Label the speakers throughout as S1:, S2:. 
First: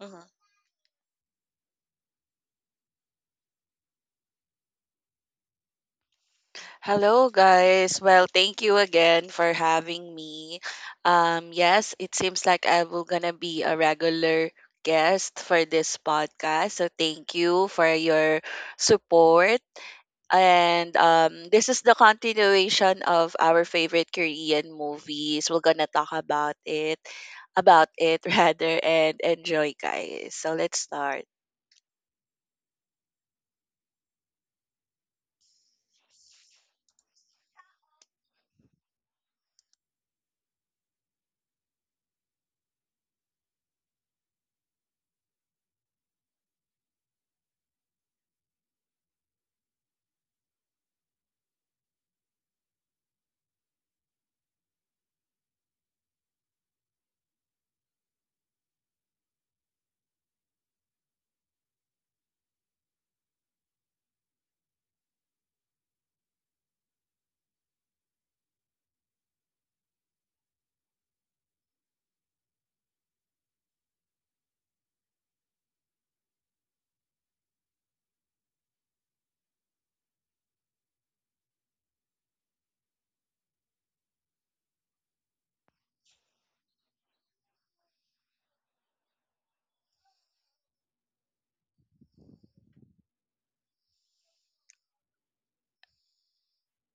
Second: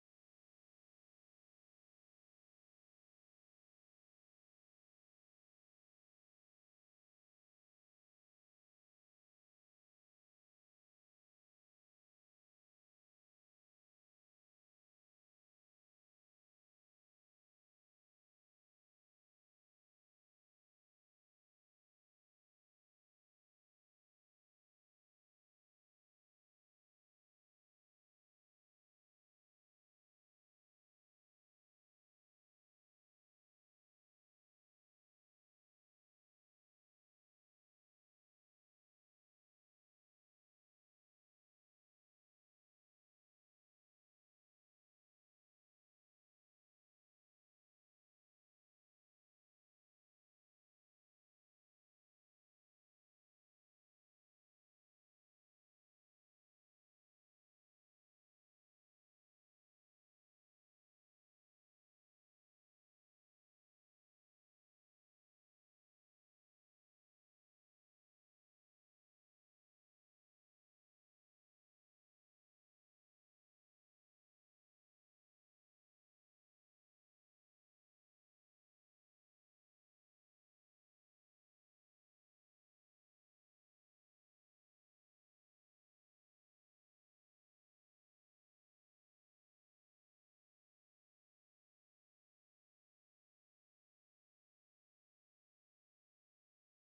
S1: Mhm. Hello, guys. Well, thank you again for having me. Yes, it seems like I will gonna be a regular guest for this podcast. So thank you for your support. And This is the continuation of our favorite Korean movies. We're gonna talk about it, rather, and enjoy, guys. So let's start.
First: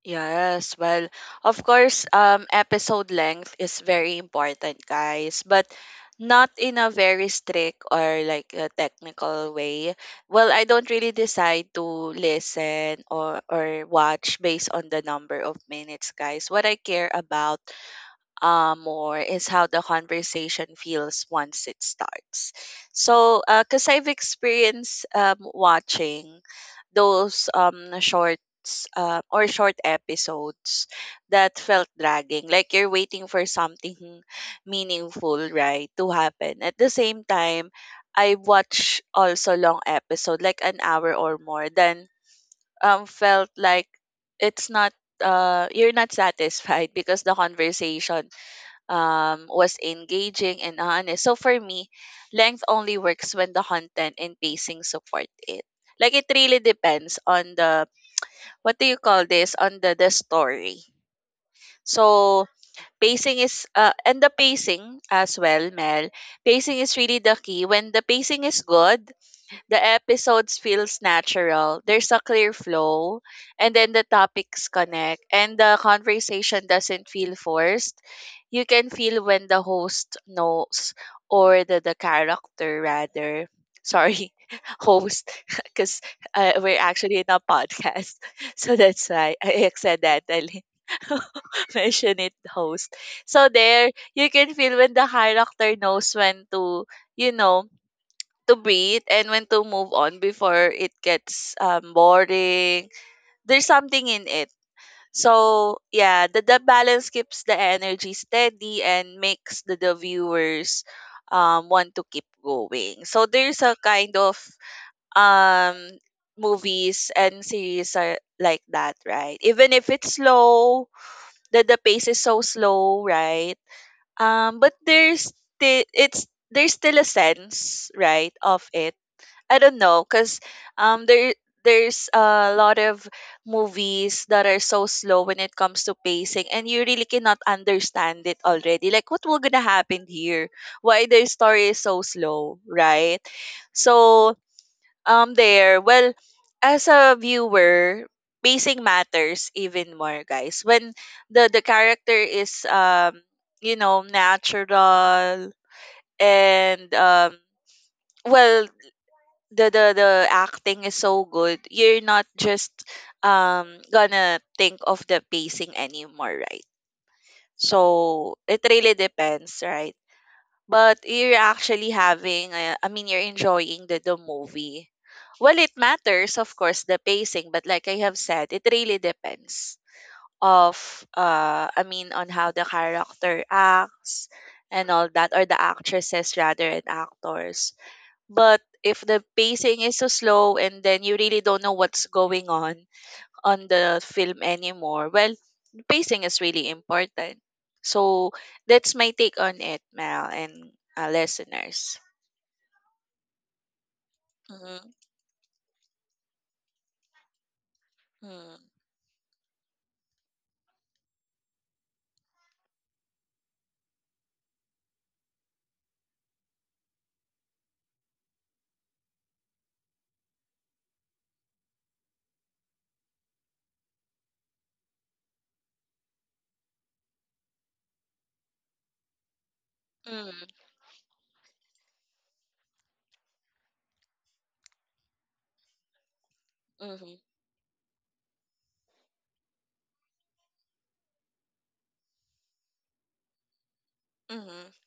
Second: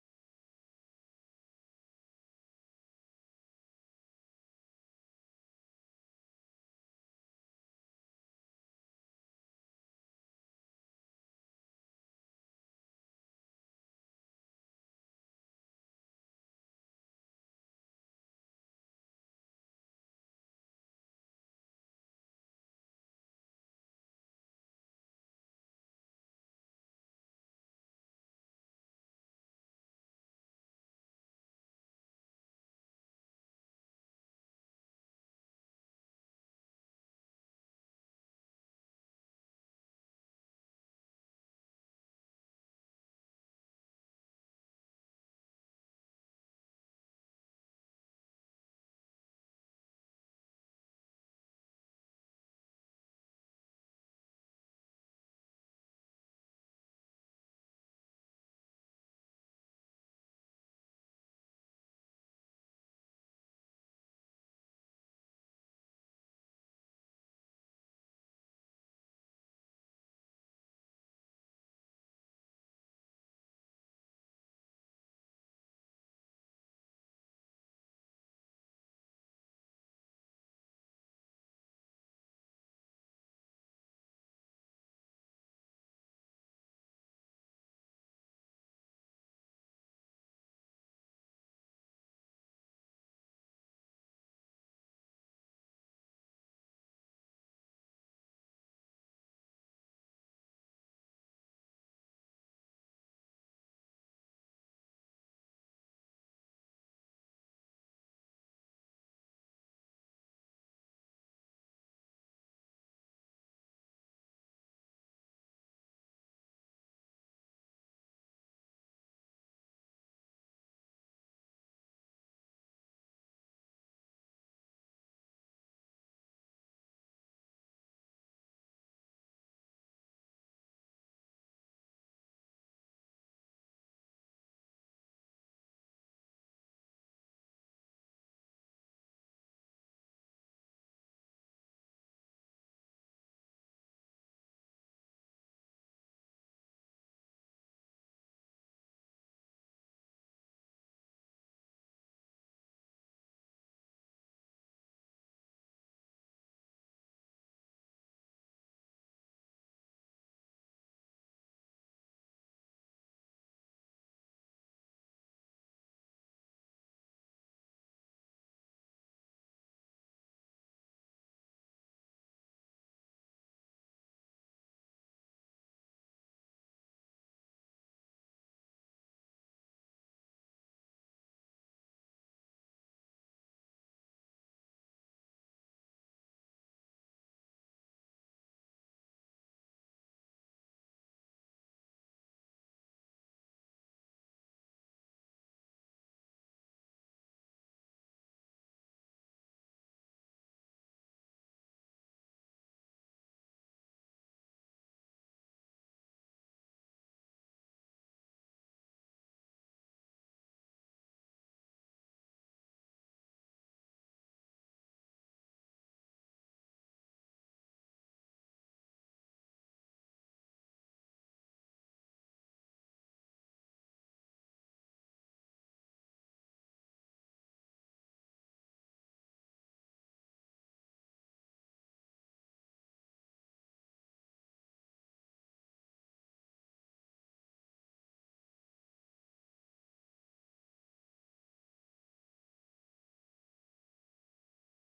S1: Yes, well, of course, episode length is very important, guys, but not in a very strict or like a technical way. Well, I don't really decide to listen or watch based on the number of minutes, guys. What I care about or is how the conversation feels once it starts. So, because I've experienced watching those shorts or short episodes that felt dragging, like you're waiting for something meaningful, right, to happen. At the same time, I watch also long episode, like an hour or more, then felt like it's not you're not satisfied because the conversation was engaging and honest. So for me, length only works when the content and pacing support it. Like it really depends on the what do you call this, on the story. So pacing is and the pacing as well, Mel. Pacing is really the key. When the pacing is good, the episodes feels natural. There's a clear flow and then the topics connect and the conversation doesn't feel forced. You can feel when the host knows or the character rather. Sorry, host, because we're actually in a podcast. So that's why I accidentally mention it host. So there, you can feel when the character knows when to, you know, to breathe and when to move on before it gets boring. There's something in it. So yeah, the balance keeps the energy steady and makes the viewers want to keep going. So there's a kind of um, movies and series are like that, right? Even if it's slow, the pace is so slow, right? But it's there's still a sense, right, of it. I don't know, cause um there there's a lot of movies that are so slow when it comes to pacing, and you really cannot understand it already. Like, what will gonna happen here? Why the story is so slow, right? So there. Well, as a viewer, pacing matters even more, guys. When the character is you know natural and well the acting is so good, you're not just gonna think of the pacing anymore, right? So it really depends, right? But you're actually having I mean you're enjoying the movie. Well it matters of course the pacing, but like I have said it really depends of I mean on how the character acts and all that, or the actresses rather and actors. But if the pacing is so slow and then you really don't know what's going on the film anymore, well, pacing is really important. So that's my take on it, Mel and listeners. Mm-hmm. Mm-hmm. Mm-hmm. Mm-hmm.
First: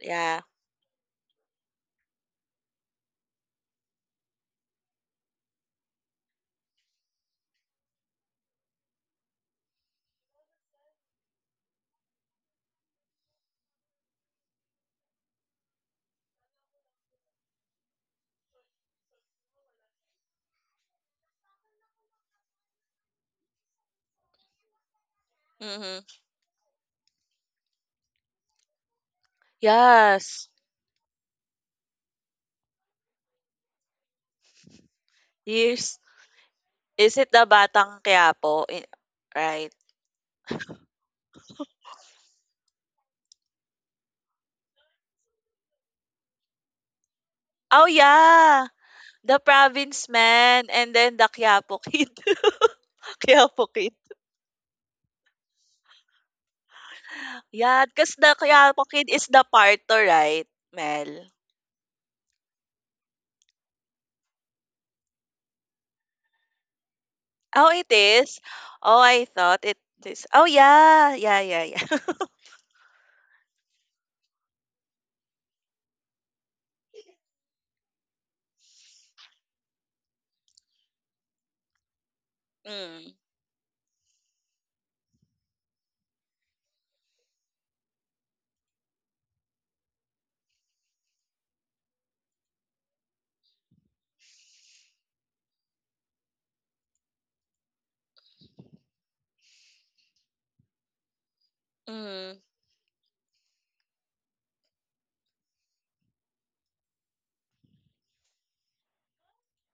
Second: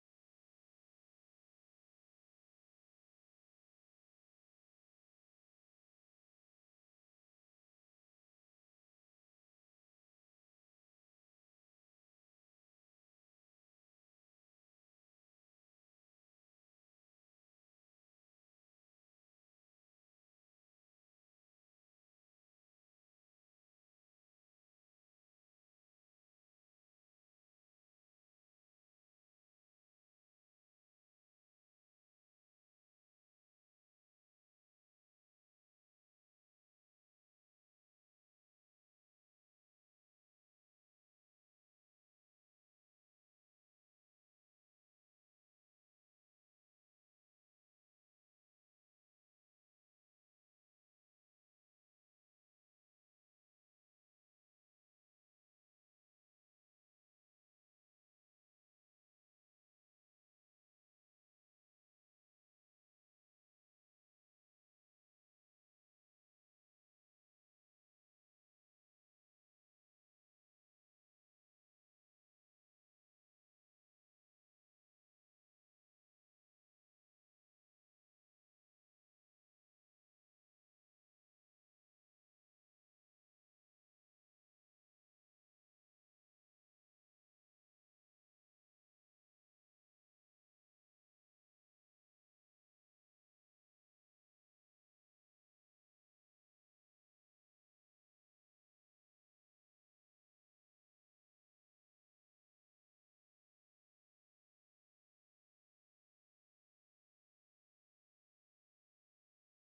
S1: Yeah. Mm-hmm. Yes. Years. Is it the Batang Quiapo? Right. Oh, yeah. The province man and then the Quiapo kid. Quiapo kid. Yeah, because the Quiapo Kid is the Parto, right, Mel? Oh, it is? Oh, I thought it is. Oh, yeah. Yeah, yeah, yeah. Mm, mm,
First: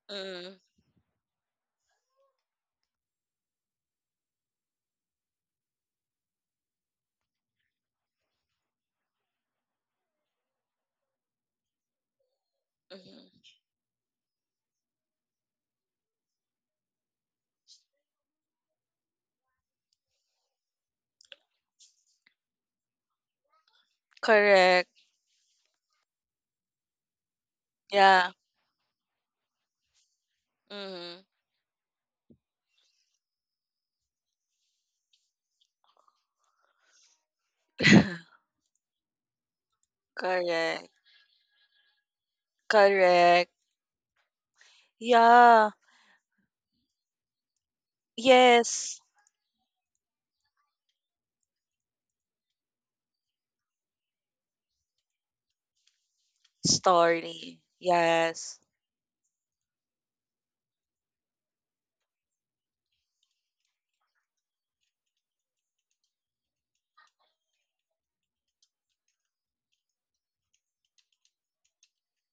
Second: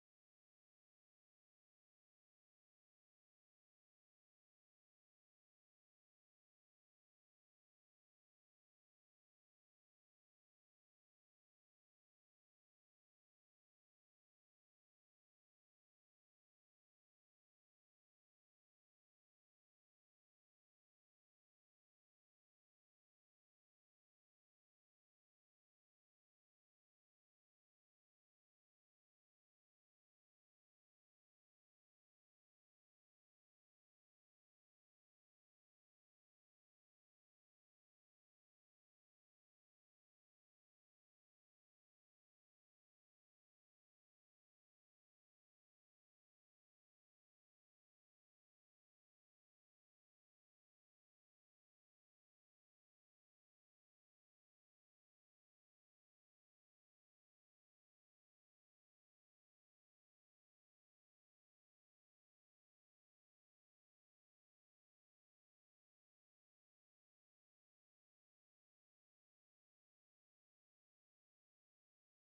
S1: mm, mhm. Correct. Yeah. Mhm. Correct. Correct. Yeah. Yes. Story. Yes.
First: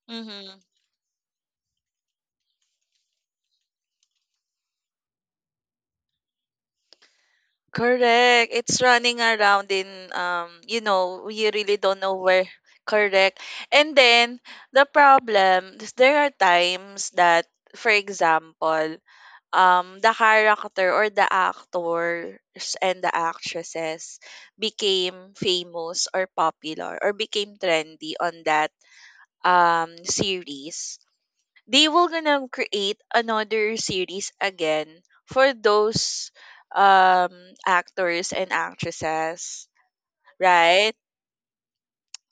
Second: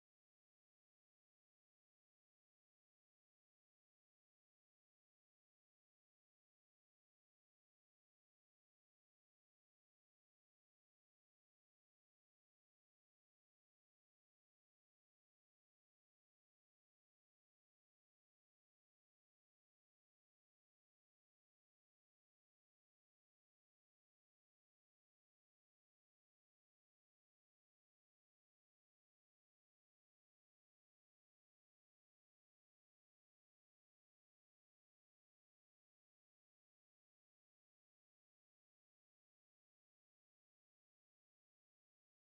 S1: Mm-hmm. Correct. It's running around in you know, you really don't know where. Correct. And then the problem is there are times that, for example, the character or the actors and the actresses became famous or popular or became trendy on that series, they will gonna create another series again for those um actors and actresses, right?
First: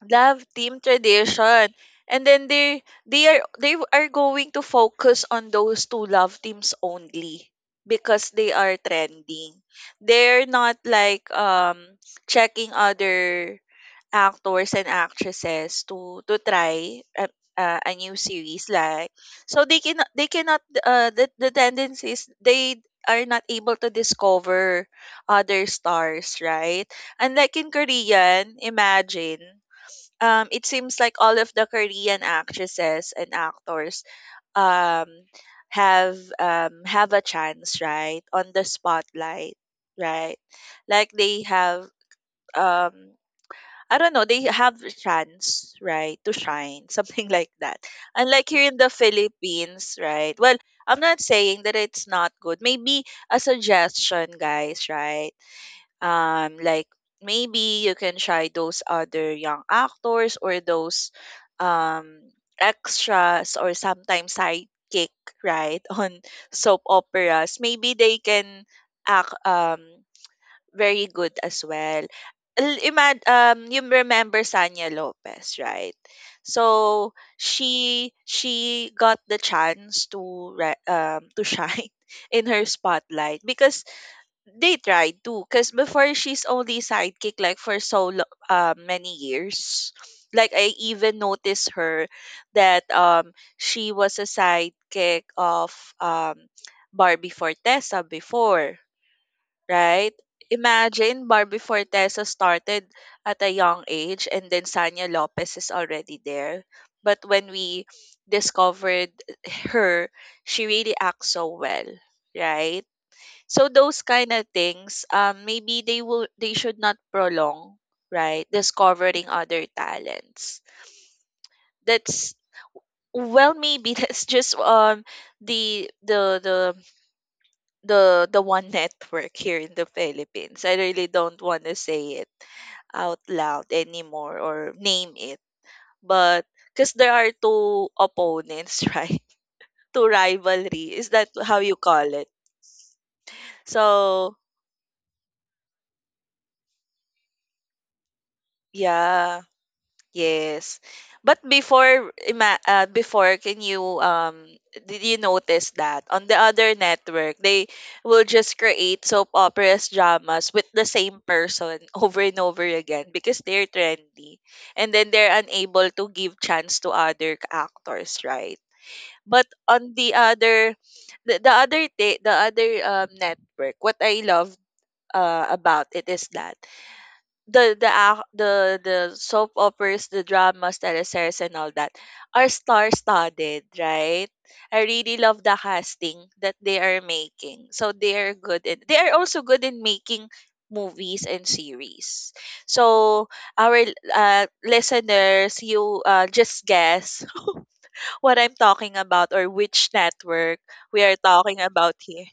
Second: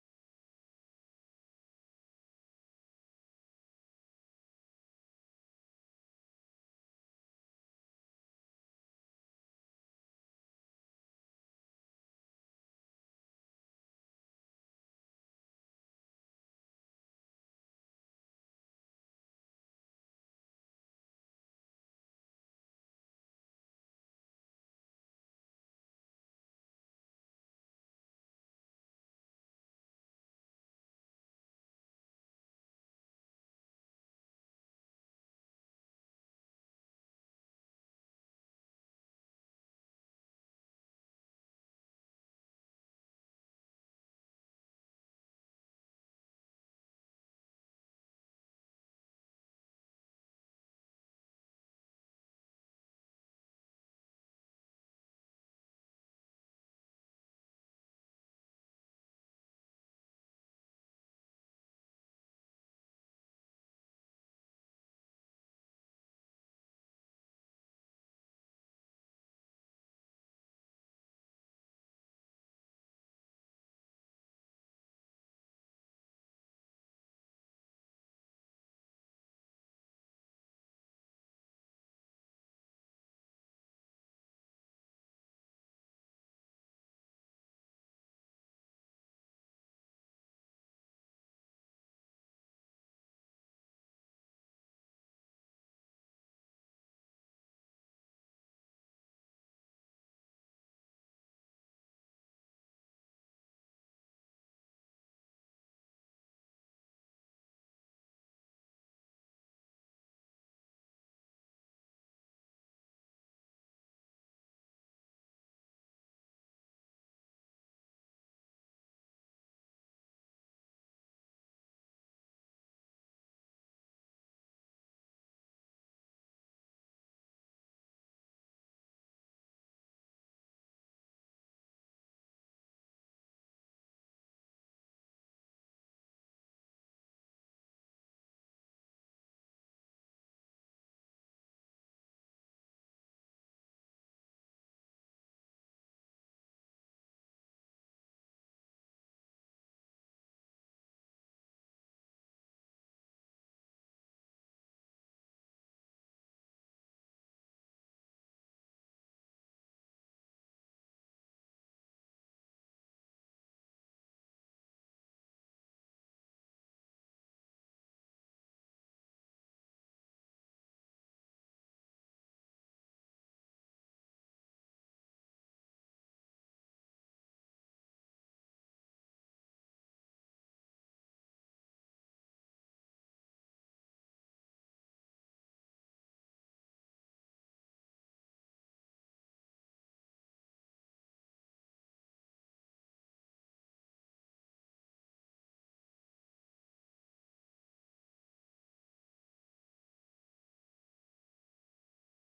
S1: Love team tradition. And then they are going to focus on those two love teams only because they are trending. They're not like checking other actors and actresses to try a new series like. So they cannot the tendency is they are not able to discover other stars, right? And like in Korean, imagine it seems like all of the Korean actresses and actors um have a chance, right, on the spotlight, right? Like they have um I don't know, they have the chance, right, to shine, something like that. Unlike here in the Philippines, right? Well, I'm not saying that it's not good. Maybe a suggestion, guys, right? Like maybe you can try those other young actors or those um extras or sometimes sidekick, right, on soap operas. Maybe they can act very good as well. You remember Sanya Lopez, right? So she got the chance to to shine in her spotlight because they tried to. Because before she's only sidekick like for many years. Like I even noticed her that she was a sidekick of um Barbie Fortesa before, right? Imagine Barbie Fortesa started at a young age and then Sanya Lopez is already there. But when we discovered her, she really acts so well, right? So those kind of things, maybe they should not prolong, right? Discovering other talents. That's well, maybe that's just the the the the one network here in the Philippines. I really don't want to say it out loud anymore or name it. But because there are two opponents, right? Two rivalry. Is that how you call it? So yeah. Yes. But before, can you did you notice that on the other network they will just create soap operas dramas with the same person over and over again because they're trendy, and then they're unable to give chance to other actors, right? But on the other, the other day, the other network, what I love about it is that the soap operas, the dramas, teleseries, and all that are star-studded, right? I really love the casting that they are making. So they are also good in making movies and series. So our listeners, you just guess what I'm talking about or which network we are talking about here.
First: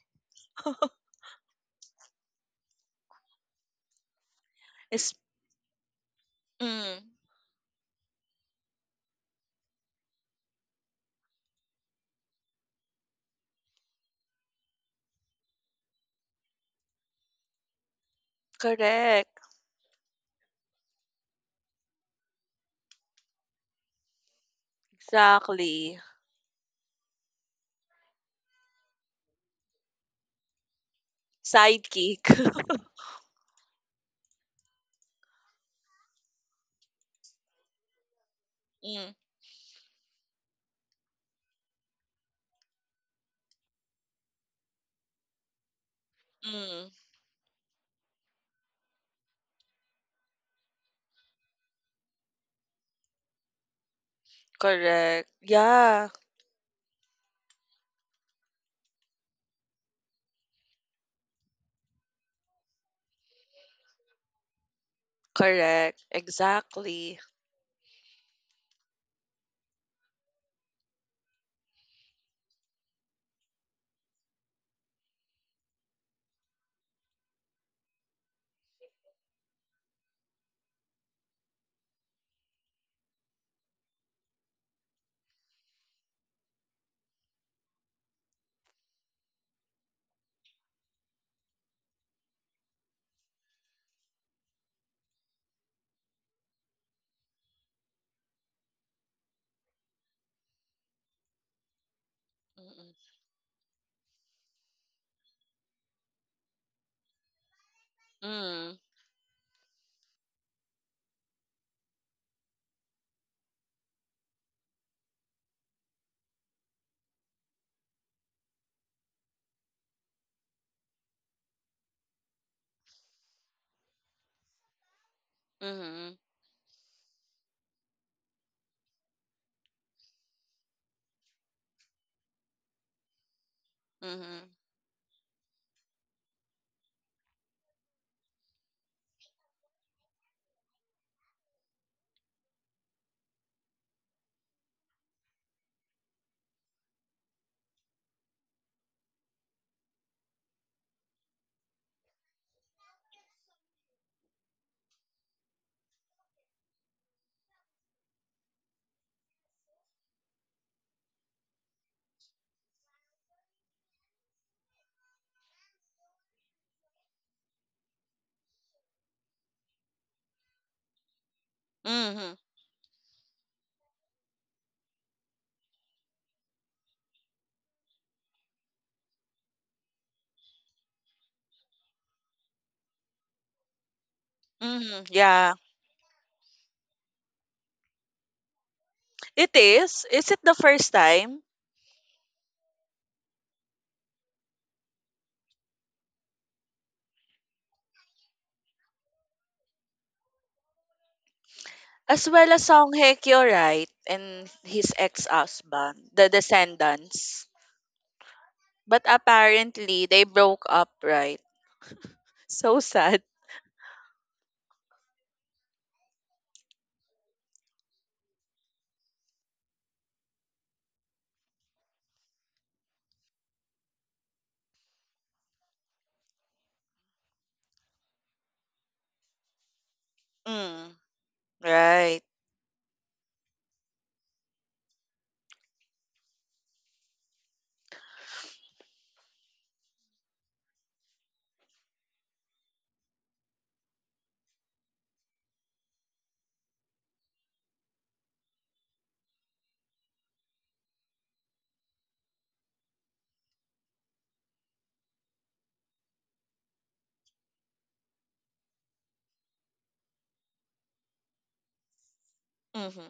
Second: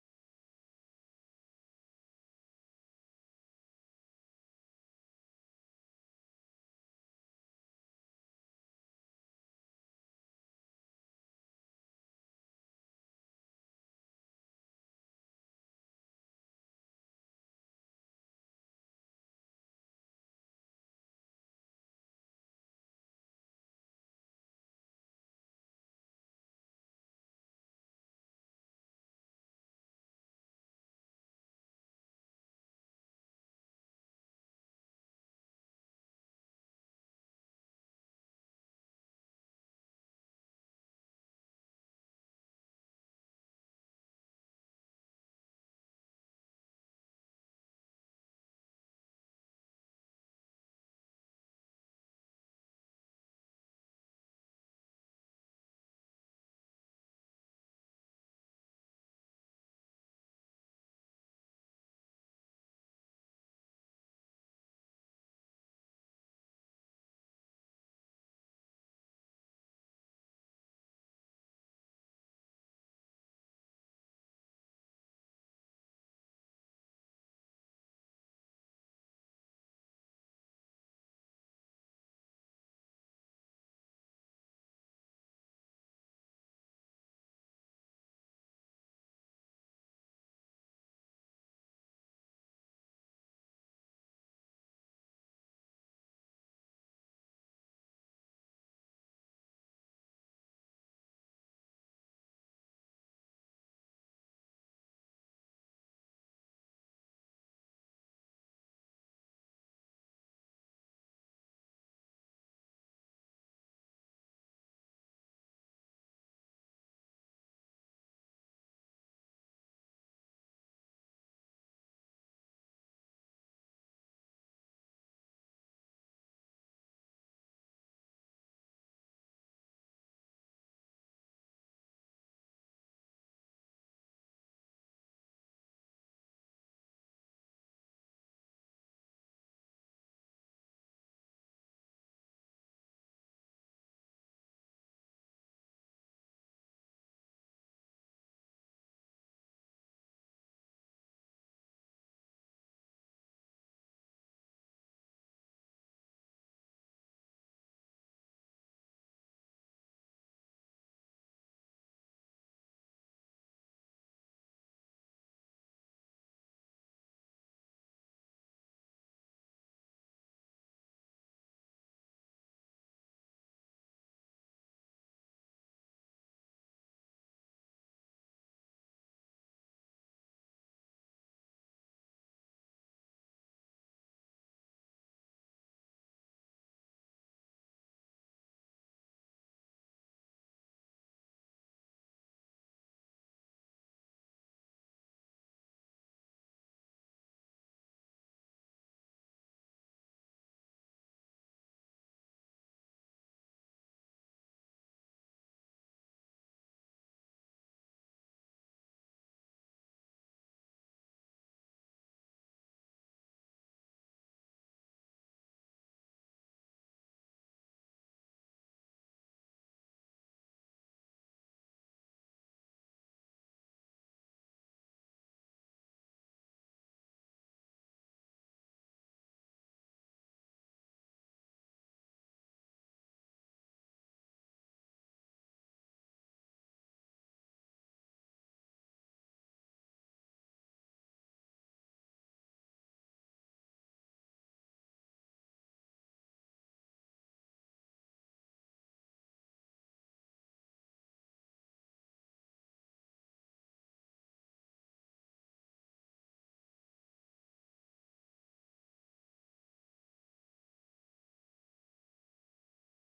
S1: Is mm, correct. Exactly. Sidekick. Mm, correct. Yeah, correct. Exactly. Mm, mm, mhm, mhm, mhm, mhm. Yeah, it is. Is it the first time? As well as Song Hye Kyo, right? And his ex-husband, the Descendants. But apparently, they broke up, right? So sad. Mm, right. Mm-hmm.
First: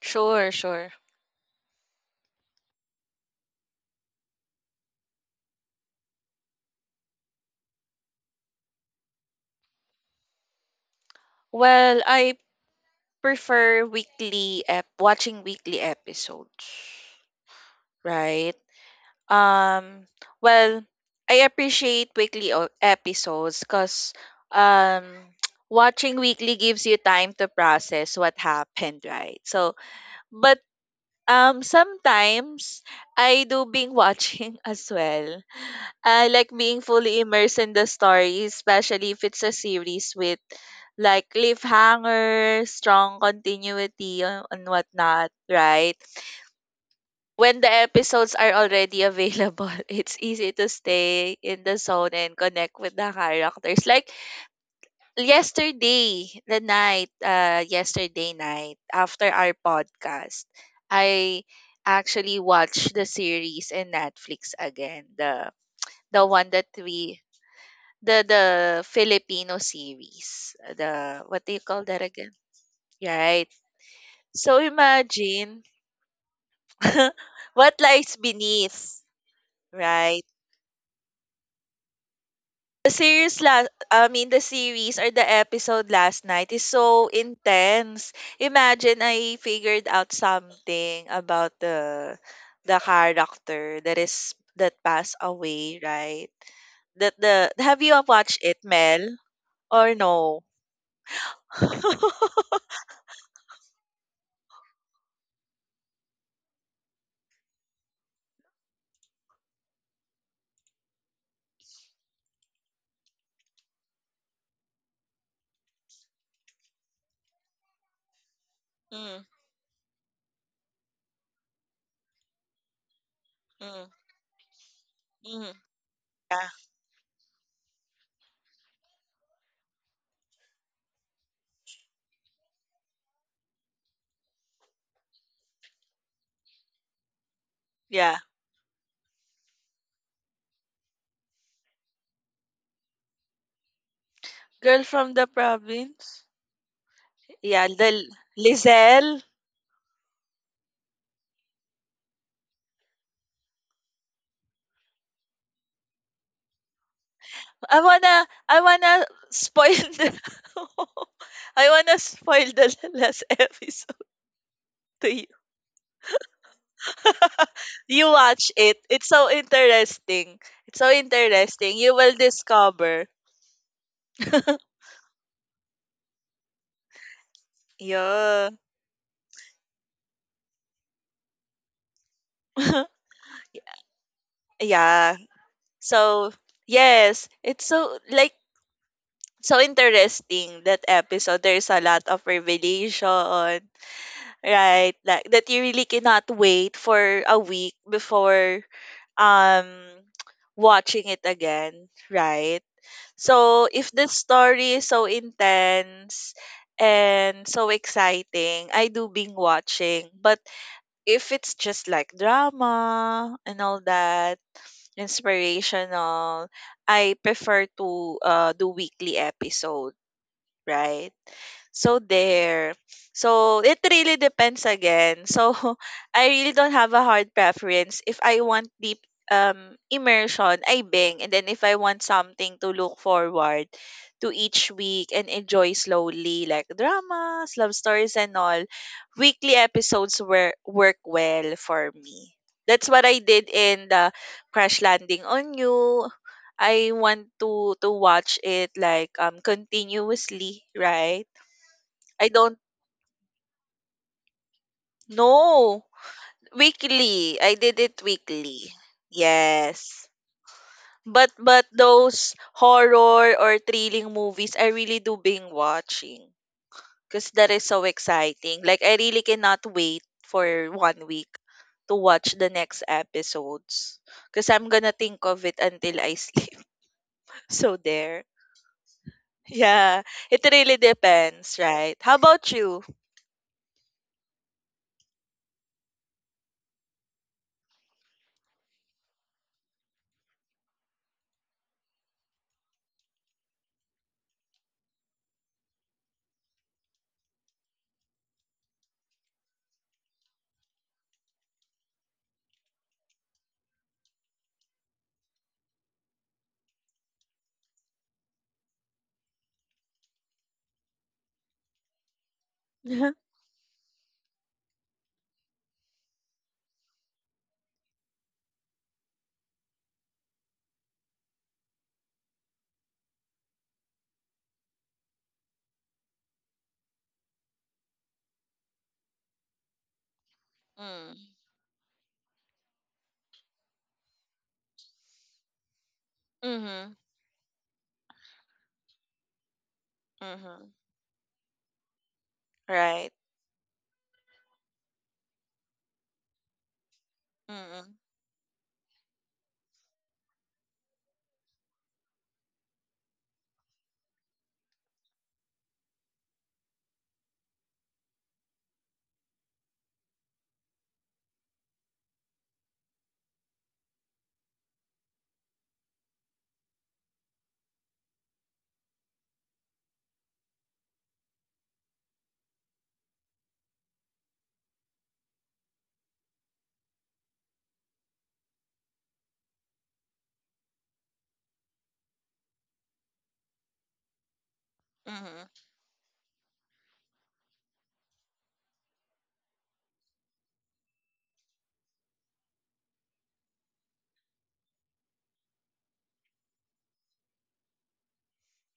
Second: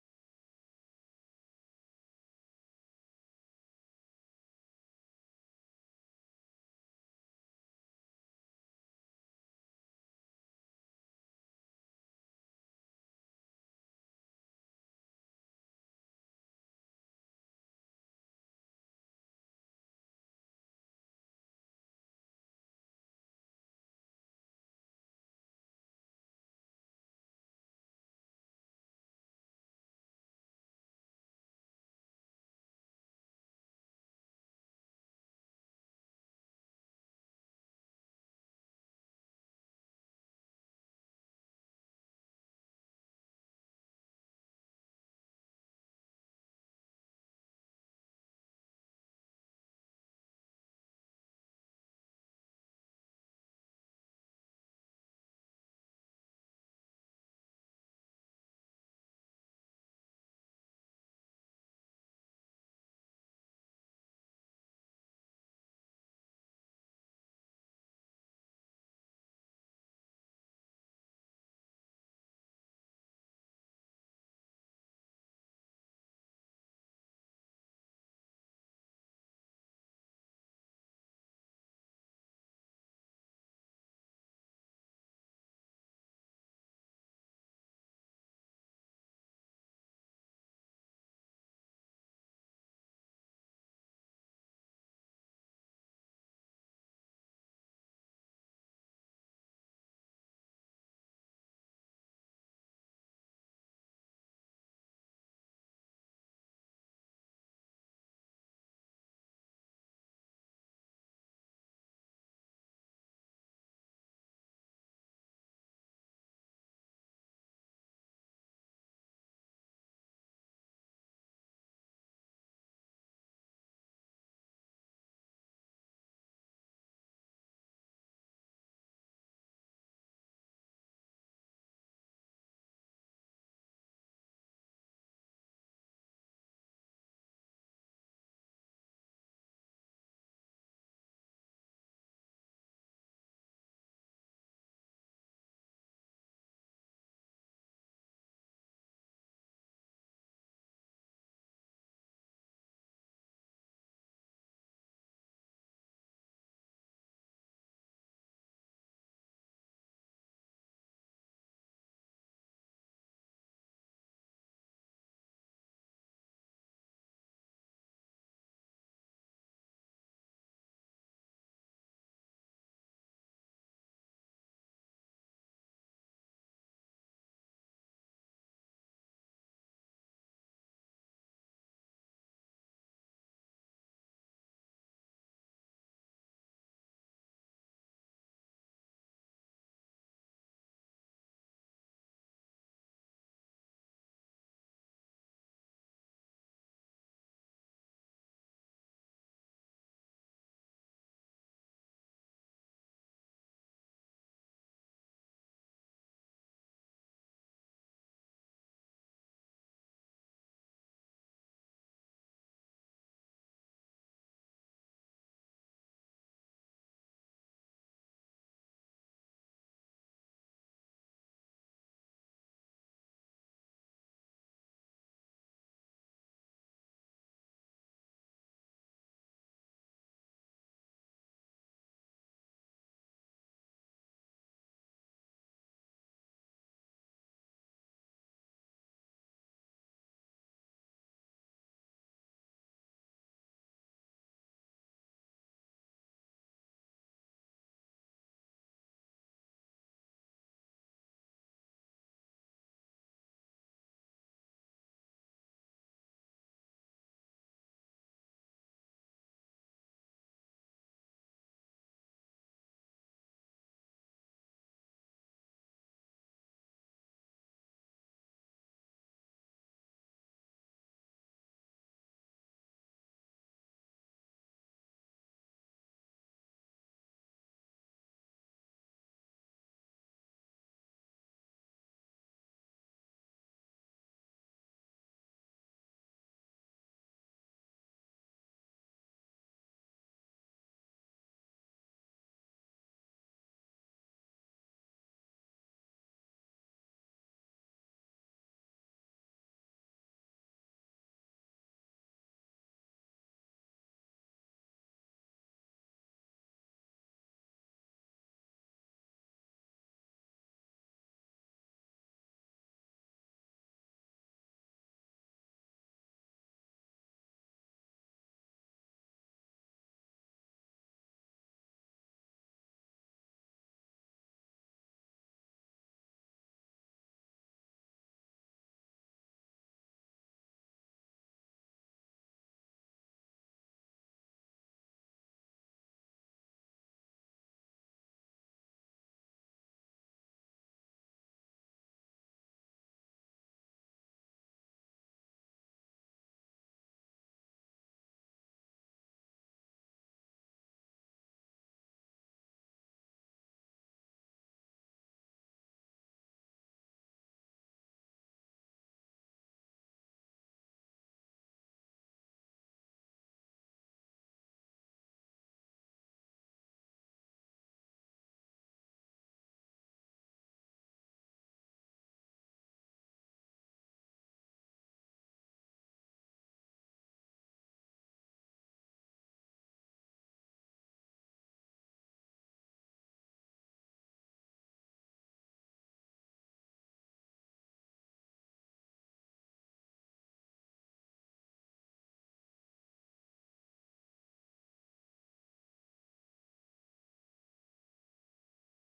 S1: Sure, sure. Well, I prefer weekly ep watching weekly episodes. Right. Um, well, I appreciate weekly episodes because um, watching weekly gives you time to process what happened, right? So, but sometimes I do being watching as well. I like being fully immersed in the story, especially if it's a series with like cliffhanger, strong continuity, and whatnot, right? When the episodes are already available, it's easy to stay in the zone and connect with the characters. Like yesterday, yesterday night after our podcast, I actually watched the series in Netflix again. The one that we the Filipino series. The what do you call that again? Yeah, right. So imagine what lies beneath, right? The series or the episode last night is so intense. Imagine I figured out something about the character that is that passed away, right? That the Have you watched it, Mel? Or no? Mm, mm, mm. Yeah. Yeah. Girl from the province. Yeah, Lizelle. I wanna I wanna spoil the I wanna spoil the last episode to you. You watch it. It's so interesting. It's so interesting. You will discover. Yeah. Yeah. So yes, it's so interesting that episode. There's a lot of revelation, right? Like that you really cannot wait for a week before um watching it again, right? So if the story is so intense and so exciting, I do being watching. But if it's just like drama and all that inspirational, I prefer to do weekly episode, right? So there. So it really depends again. So I really don't have a hard preference. If I want deep immersion, I bang. And then if I want something to look forward to each week and enjoy slowly, like dramas, love stories and all, weekly episodes were work well for me. That's what I did in the Crash Landing on You. I want to watch it like continuously, right? I don't know. Weekly. I did it weekly. Yes. But those horror or thrilling movies I really do being watching because that is so exciting. Like I really cannot wait for 1 week to watch the next episodes because I'm gonna think of it until I sleep. So there. Yeah, it really depends, right? How about you? Mm. Mm-hmm. Mm-hmm. Right. Mm-hmm. Mm-hmm.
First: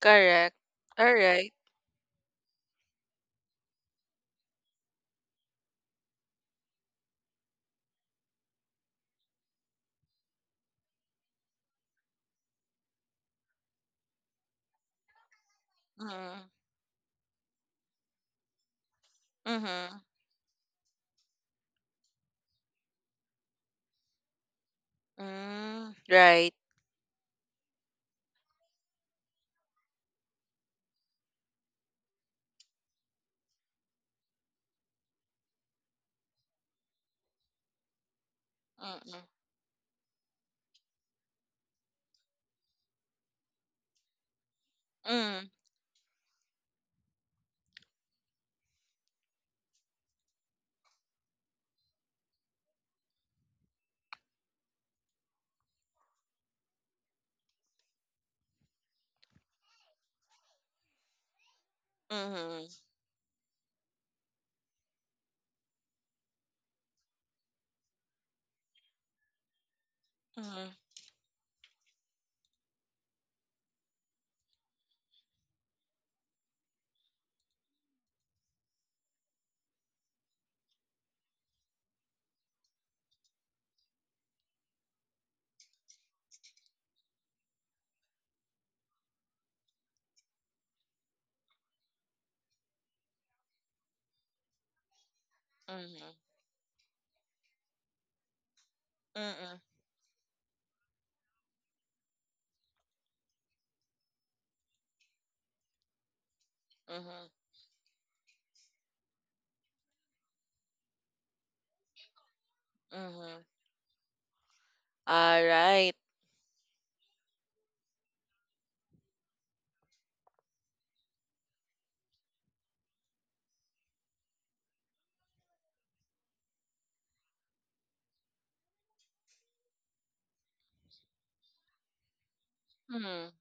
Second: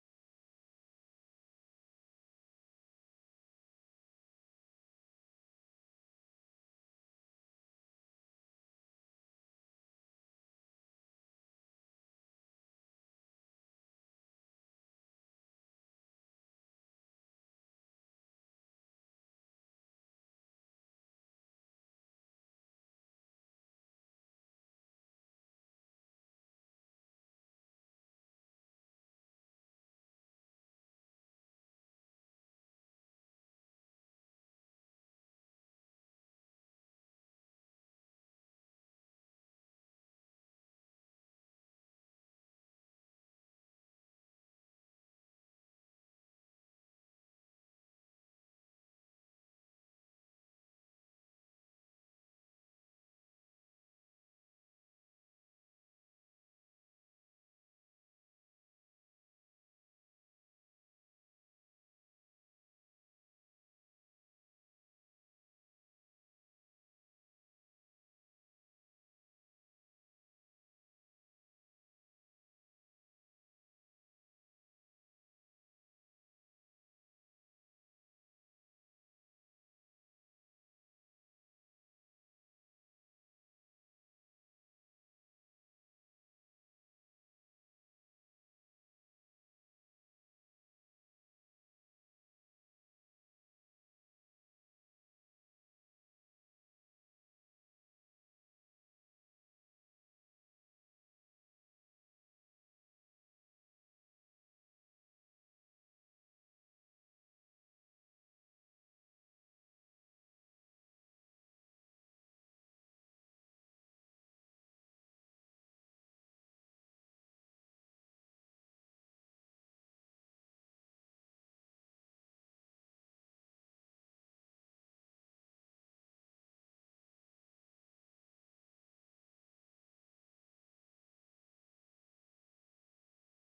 S1: Correct. Alright. Mm. Mhm. Mm. Right. Mm-mm. Mm. Mhm. Mhm. Mhm. Mm-mm. Mhm. Mhm. Alright. Mm.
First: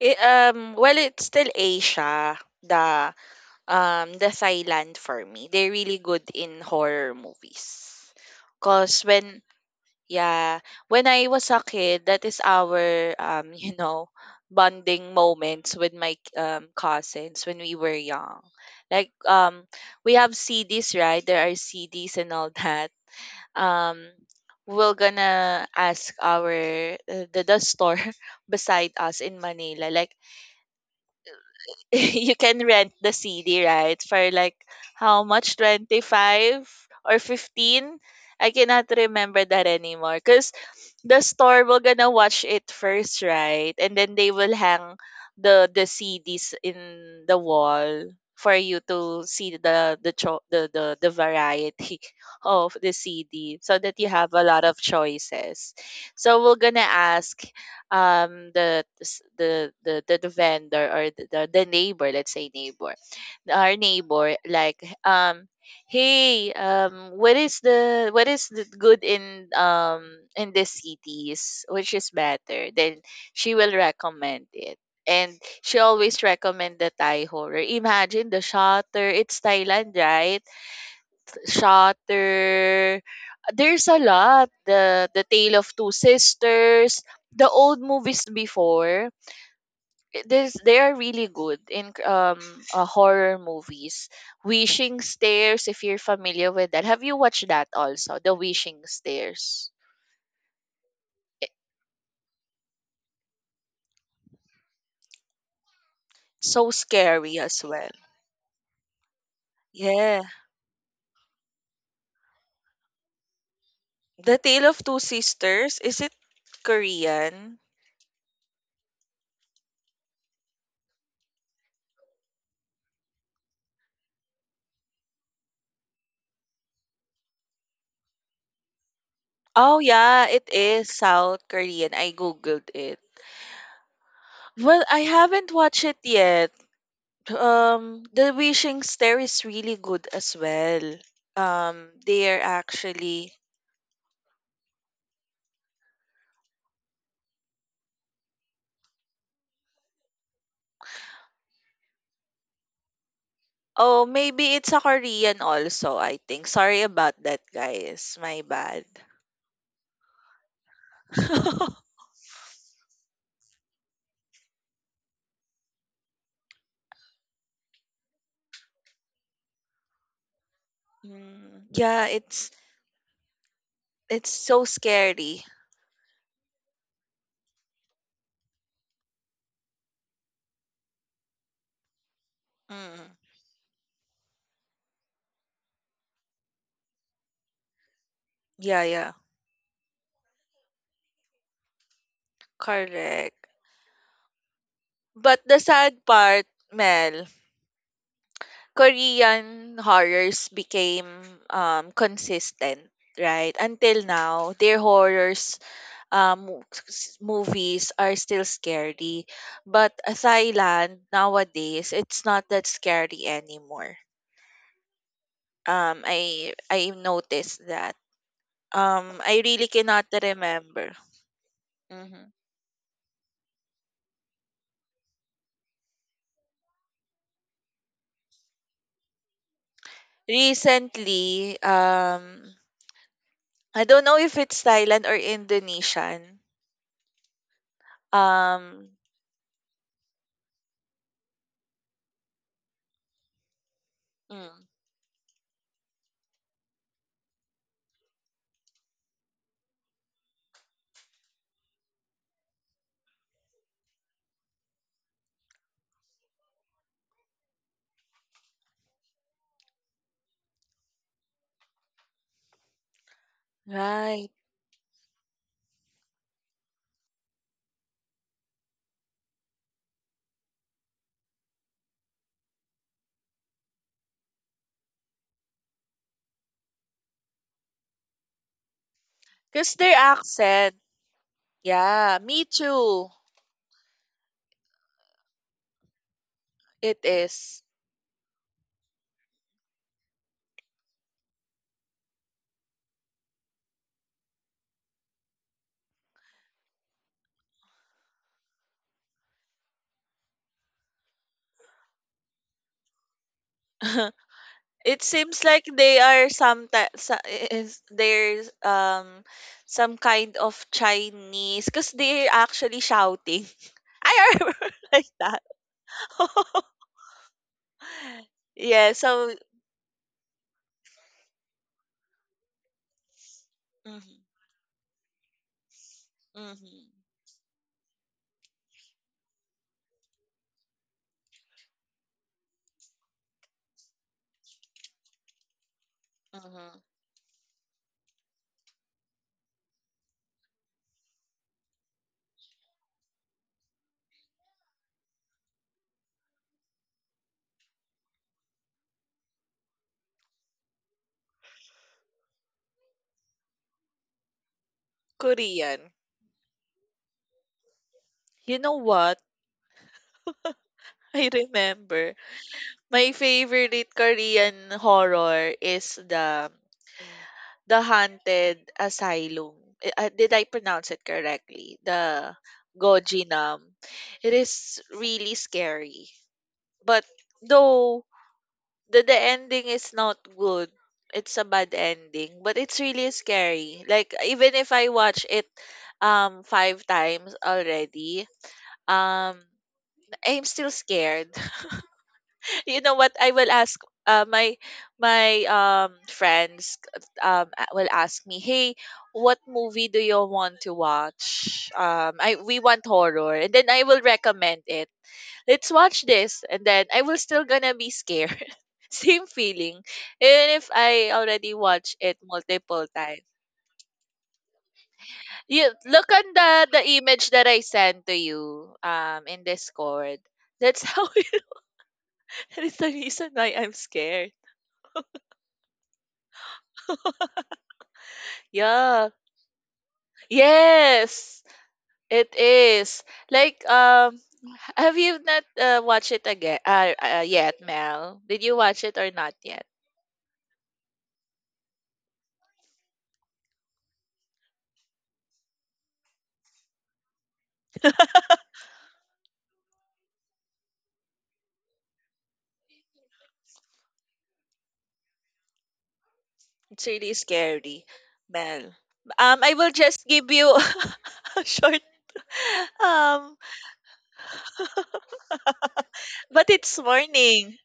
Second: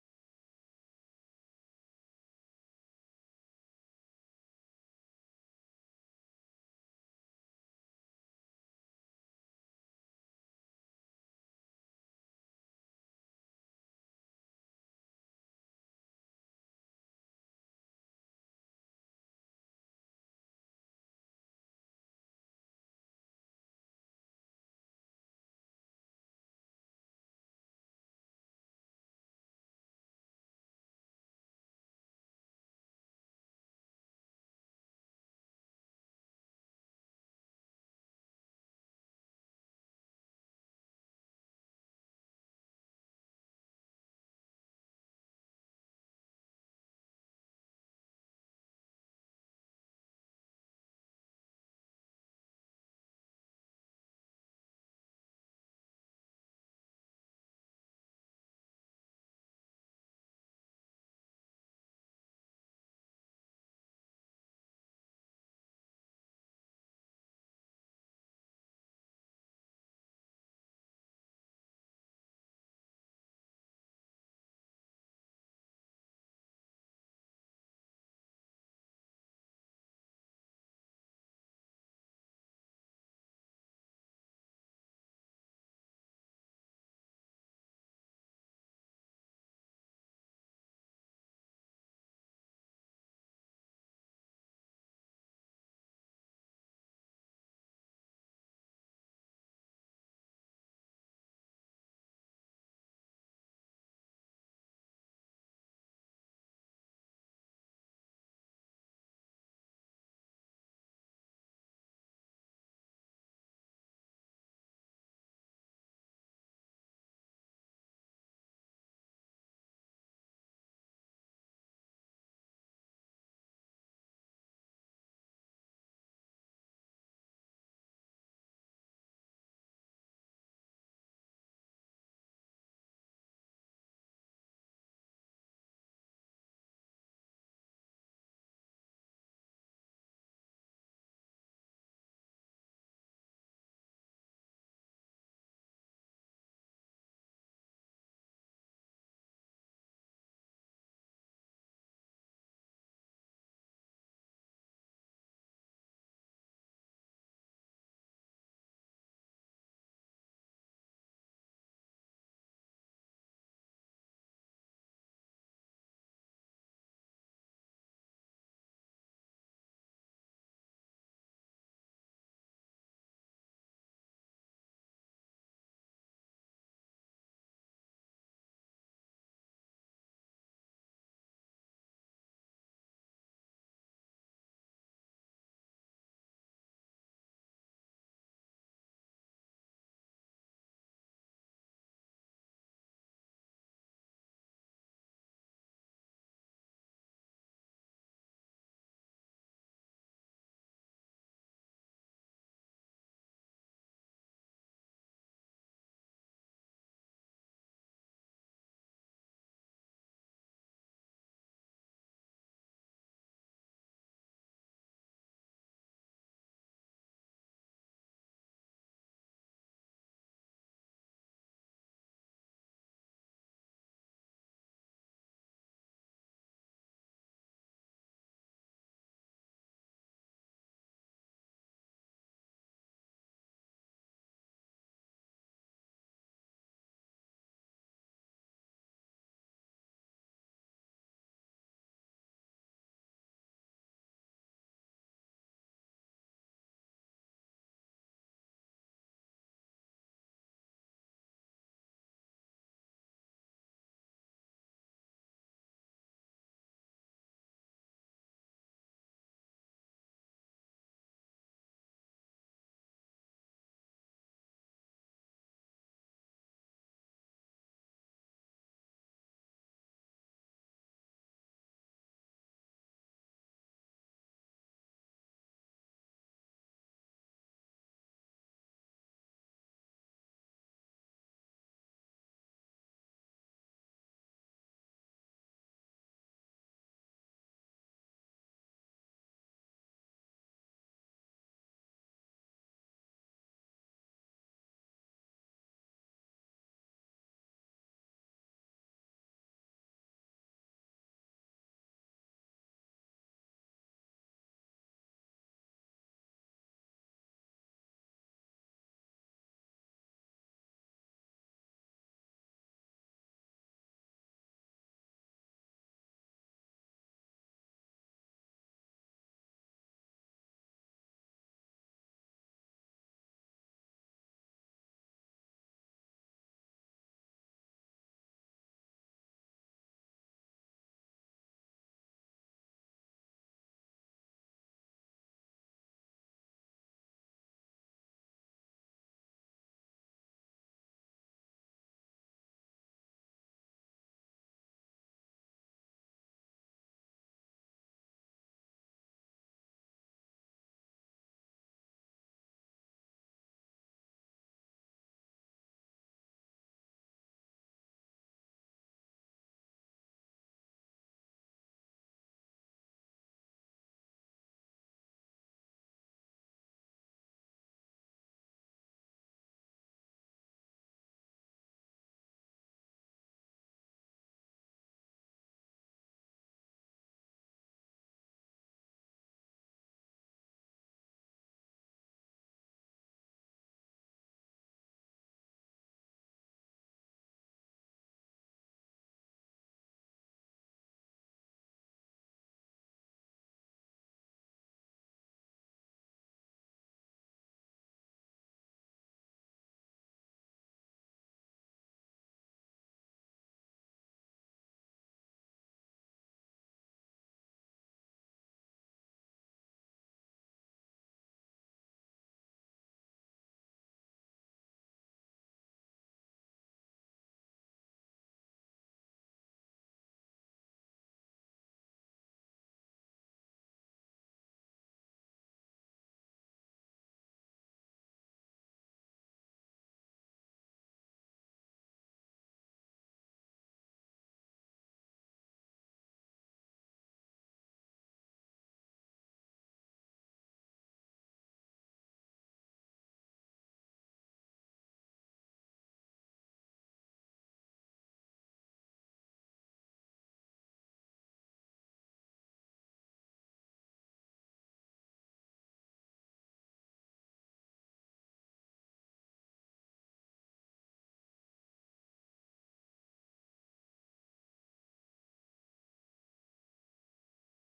S1: It, well it's still Asia the the Thailand for me. They're really good in horror movies. Cause when. Yeah. When I was a kid, that is our bonding moments with my cousins when we were young. Like, we have CDs, right? There are CDs and all that. Um we're gonna ask our the store beside us in Manila like you can rent the CD, right? For like how much? 25 or 15? I cannot remember that anymore. Because the store will gonna watch it first, right? And then they will hang the CDs in the wall for you to see the variety of the CD so that you have a lot of choices. So we're gonna ask the vendor or the neighbor, let's say neighbor, our neighbor, like um hey, what is the, what is the good in the cities, which is better then she will recommend it. And she always recommend the Thai horror. Imagine the shutter. It's Thailand, right? Shutter. There's a lot. The Tale of Two Sisters. The old movies before, this they are really good in horror movies. Wishing Stairs, if you're familiar with that, have you watched that also? The Wishing Stairs, so scary as well. Yeah, The Tale of Two Sisters. Is it Korean? Oh yeah, it is South Korean. I googled it. Well, I haven't watched it yet. The Wishing Stair is really good as well. They are actually. Oh, maybe it's a Korean also, I think. Sorry about that, guys. My bad. Mm, yeah, it's so scary. Mm, yeah, yeah. Correct. But the sad part, Mel, Korean horrors became consistent, right? Until now, their horrors movies are still scary but Thailand nowadays it's not that scary anymore. I noticed that. I really cannot remember. Mhm. Recently, I don't know if it's Thailand or Indonesian. um mm, right, because their accent, yeah, me too, it is. It seems like they are some ta- sa- is there's some kind of Chinese because they're actually shouting. I remember like that. Yeah, so mhm, mhm, mhm. Korean. You know what? I remember my favorite Korean horror is The Haunted Asylum. Eh, uh, did I pronounce it correctly? The Gojinam. It is really scary. But though the ending is not good, it's a bad ending, but it's really scary. Like even if I watch it five times already, um I'm still scared. You know what? I will ask uh, my my friends will ask me, "Hey, what movie do you want to watch?" I we want horror, and then I will recommend it. Let's watch this, and then I will still gonna be scared. Same feeling, even if I already watch it multiple times. You look on the image that I sent to you in Discord. That's how. That's the reason why I'm scared. Yeah. Yes, it is. Like, have you not watched it again? Yet, Mel? Did you watch it or not yet? It's really scary, Mel. I will just give you a short. Um, but it's warning,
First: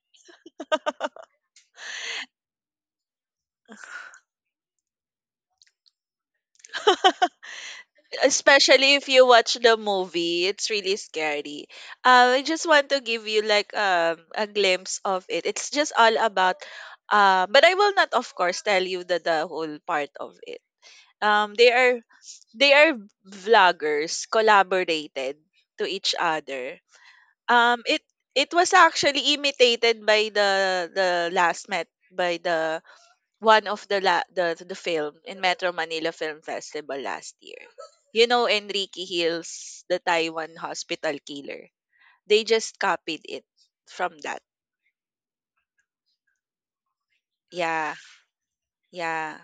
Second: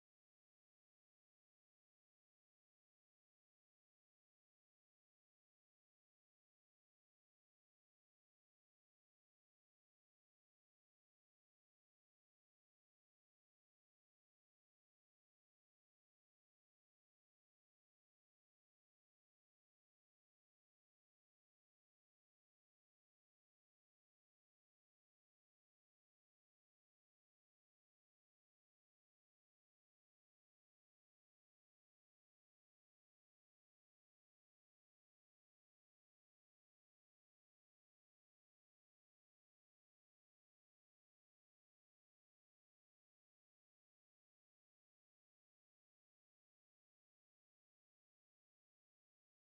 S1: especially if you watch the movie. It's really scary. I just want to give you like a glimpse of it. It's just all about. But I will not, of course, tell you the whole part of it. They are they are vloggers collaborated to each other. It it was actually imitated by the last met by the one of the la, the film in Metro Manila Film Festival last year. You know Enrique Hill's the Taiwan hospital killer, they just copied it from that. Yeah. Yeah.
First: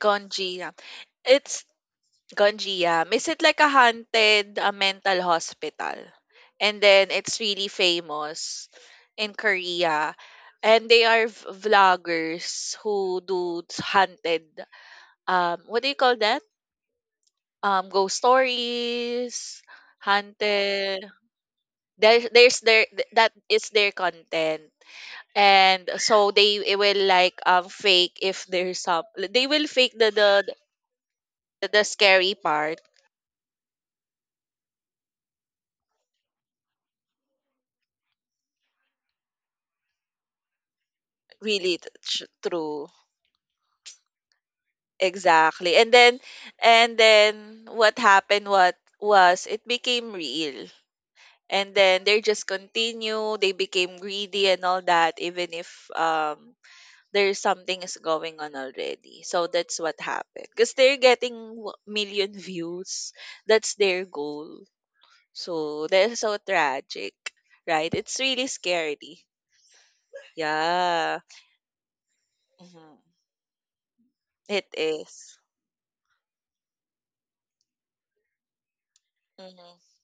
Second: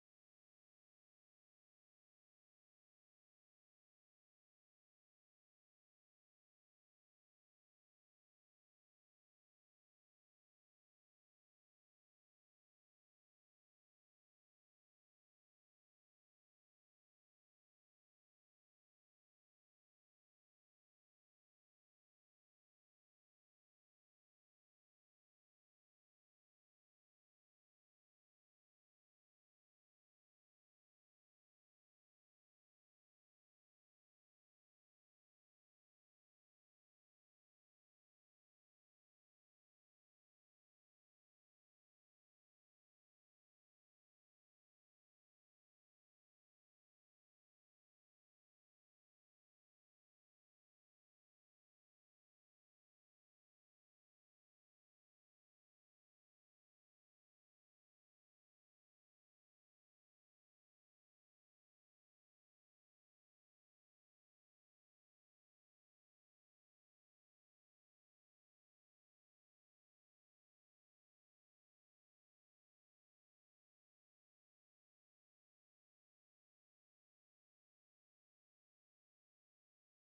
S1: Gonji, yeah. It's Ganji, yeah. Is it like a haunted mental hospital? And then it's really famous in Korea. And they are vloggers who haunted, what do you call that? Ghost stories, haunted. There's that is their content. And so they it will like fake, if there's some they will fake the scary part really true. Exactly. And then what happened, what was it, became real. And then they just continue, they became greedy and all that, even if there's something is going on already. So that's what happened. Because they're getting million views. That's their goal. So they're so tragic, right? It's really scary. Yeah. Mhm. It is. Mm-hmm.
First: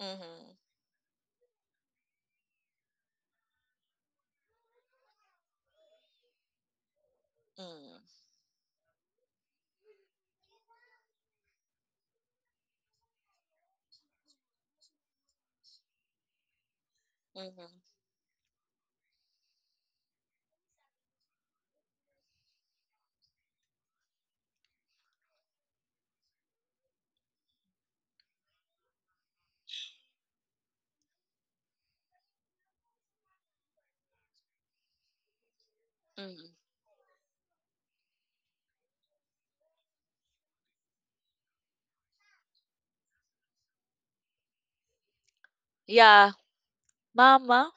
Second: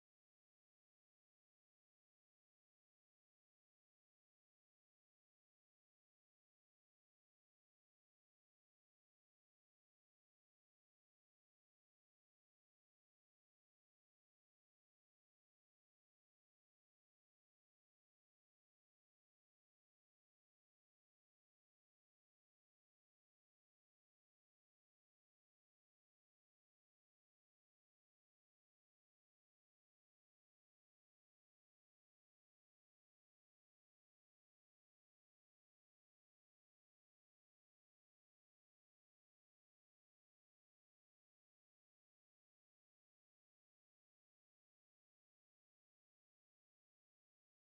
S1: Mm-hmm. Mm-hmm. Mm-hmm. Mm-hmm. Yeah, mama.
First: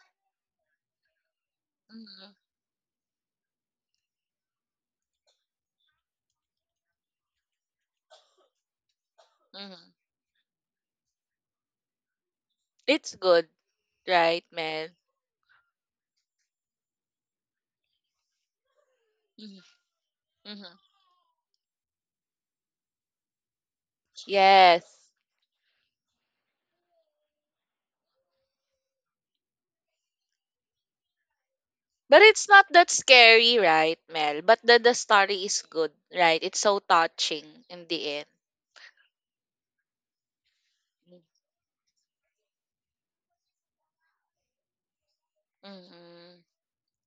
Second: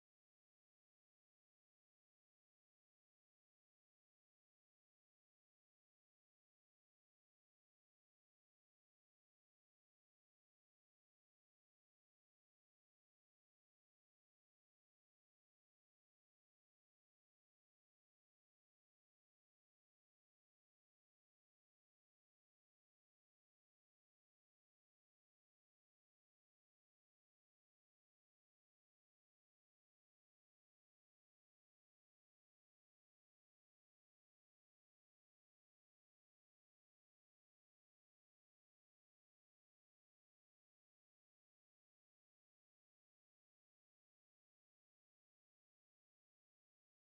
S1: Mhm, mhm. It's good, right, Mel? Mhm, mhm. Yes. But it's not that scary, right, Mel? But the story is good, right? It's so touching in the end. Mm-hmm.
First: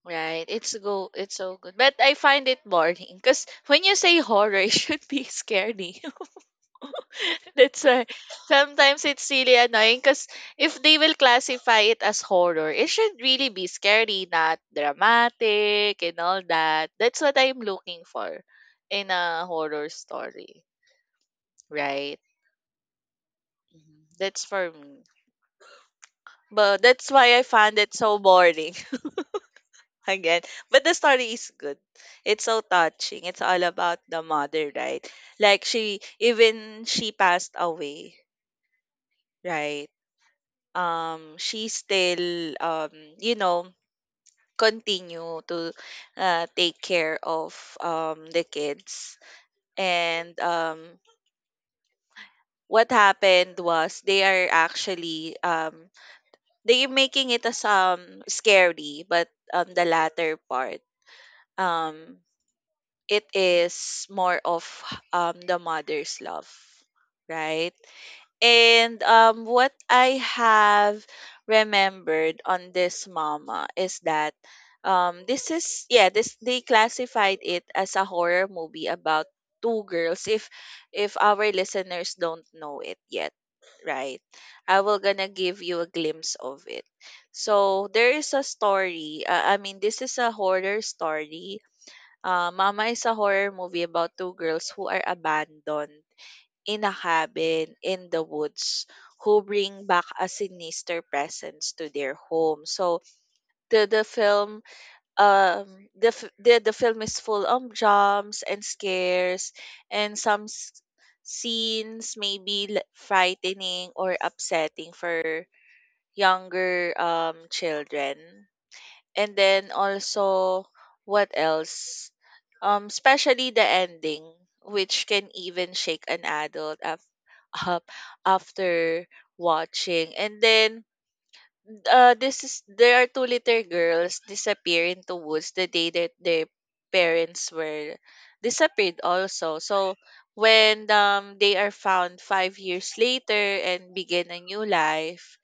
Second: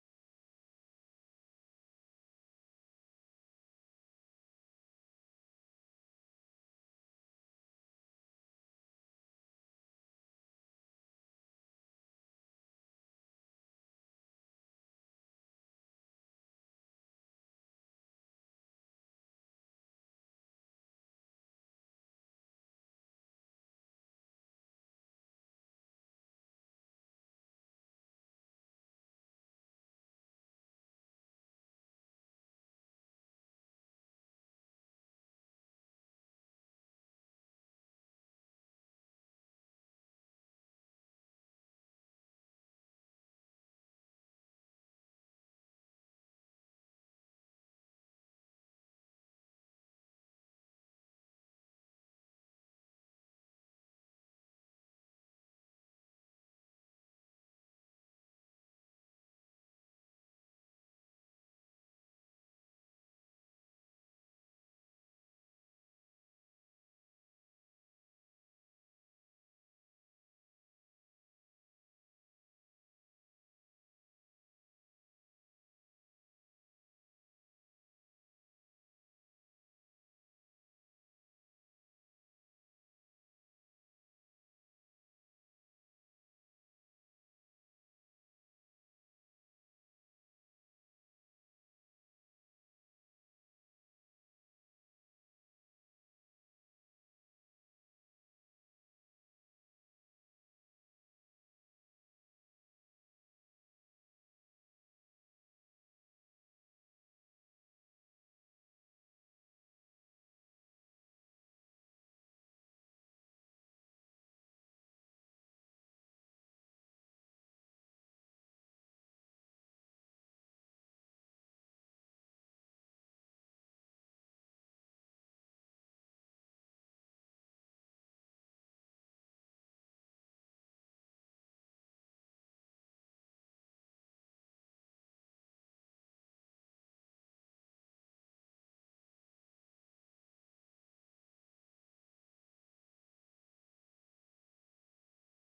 S1: Right. It's go it's so good. But I find it boring because when you say horror, it should be scary. That's why sometimes it's really annoying because if they will classify it as horror, it should really be scary, not dramatic and all that. That's what I'm looking for in a horror story, right? Mhm. That's for me. But that's why I found it so boring again. But the story is good. It's so touching. It's all about the mother, right? Like, she even she passed away, right? She still, you know, continue to take care of the kids. And what happened was they are actually, they are making it as scary, but the latter part, um, it is more of the mother's love, right? And what I have remembered on this mama is that this is, yeah, this they classified it as a horror movie about two girls. If our listeners don't know it yet, right? I will gonna give you a glimpse of it. So there is a story. I mean, this is a horror story. Mama is a horror movie about two girls who are abandoned in a cabin in the woods, who bring back a sinister presence to their home. So the film, um the film is full of jumps and scares, and some scenes maybe frightening or upsetting for younger children, and then also what else? Especially the ending, which can even shake an adult up after watching. And then this is, there are two little girls disappear into woods the day that their parents were disappeared also. So when they are found 5 years later and begin a new life,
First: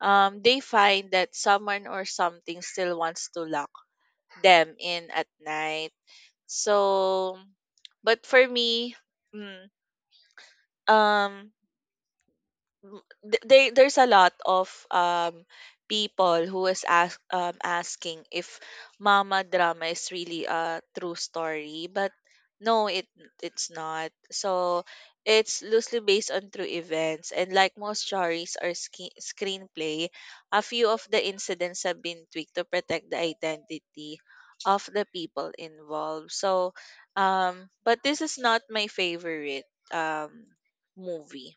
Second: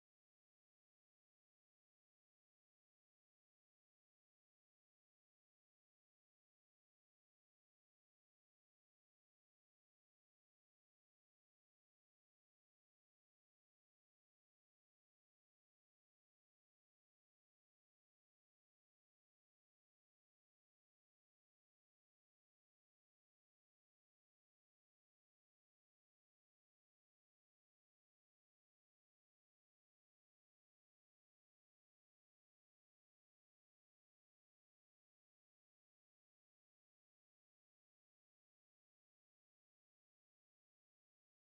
S1: they find that someone or something still wants to love them in at night. So, but for me, mm, um, they there's a lot of people who is asking if mama drama is really a true story, but no, it it's not. So it's loosely based on true events, and like most stories or screenplay, a few of the incidents have been tweaked to protect the identity of the people involved. So but this is not my favorite um movie,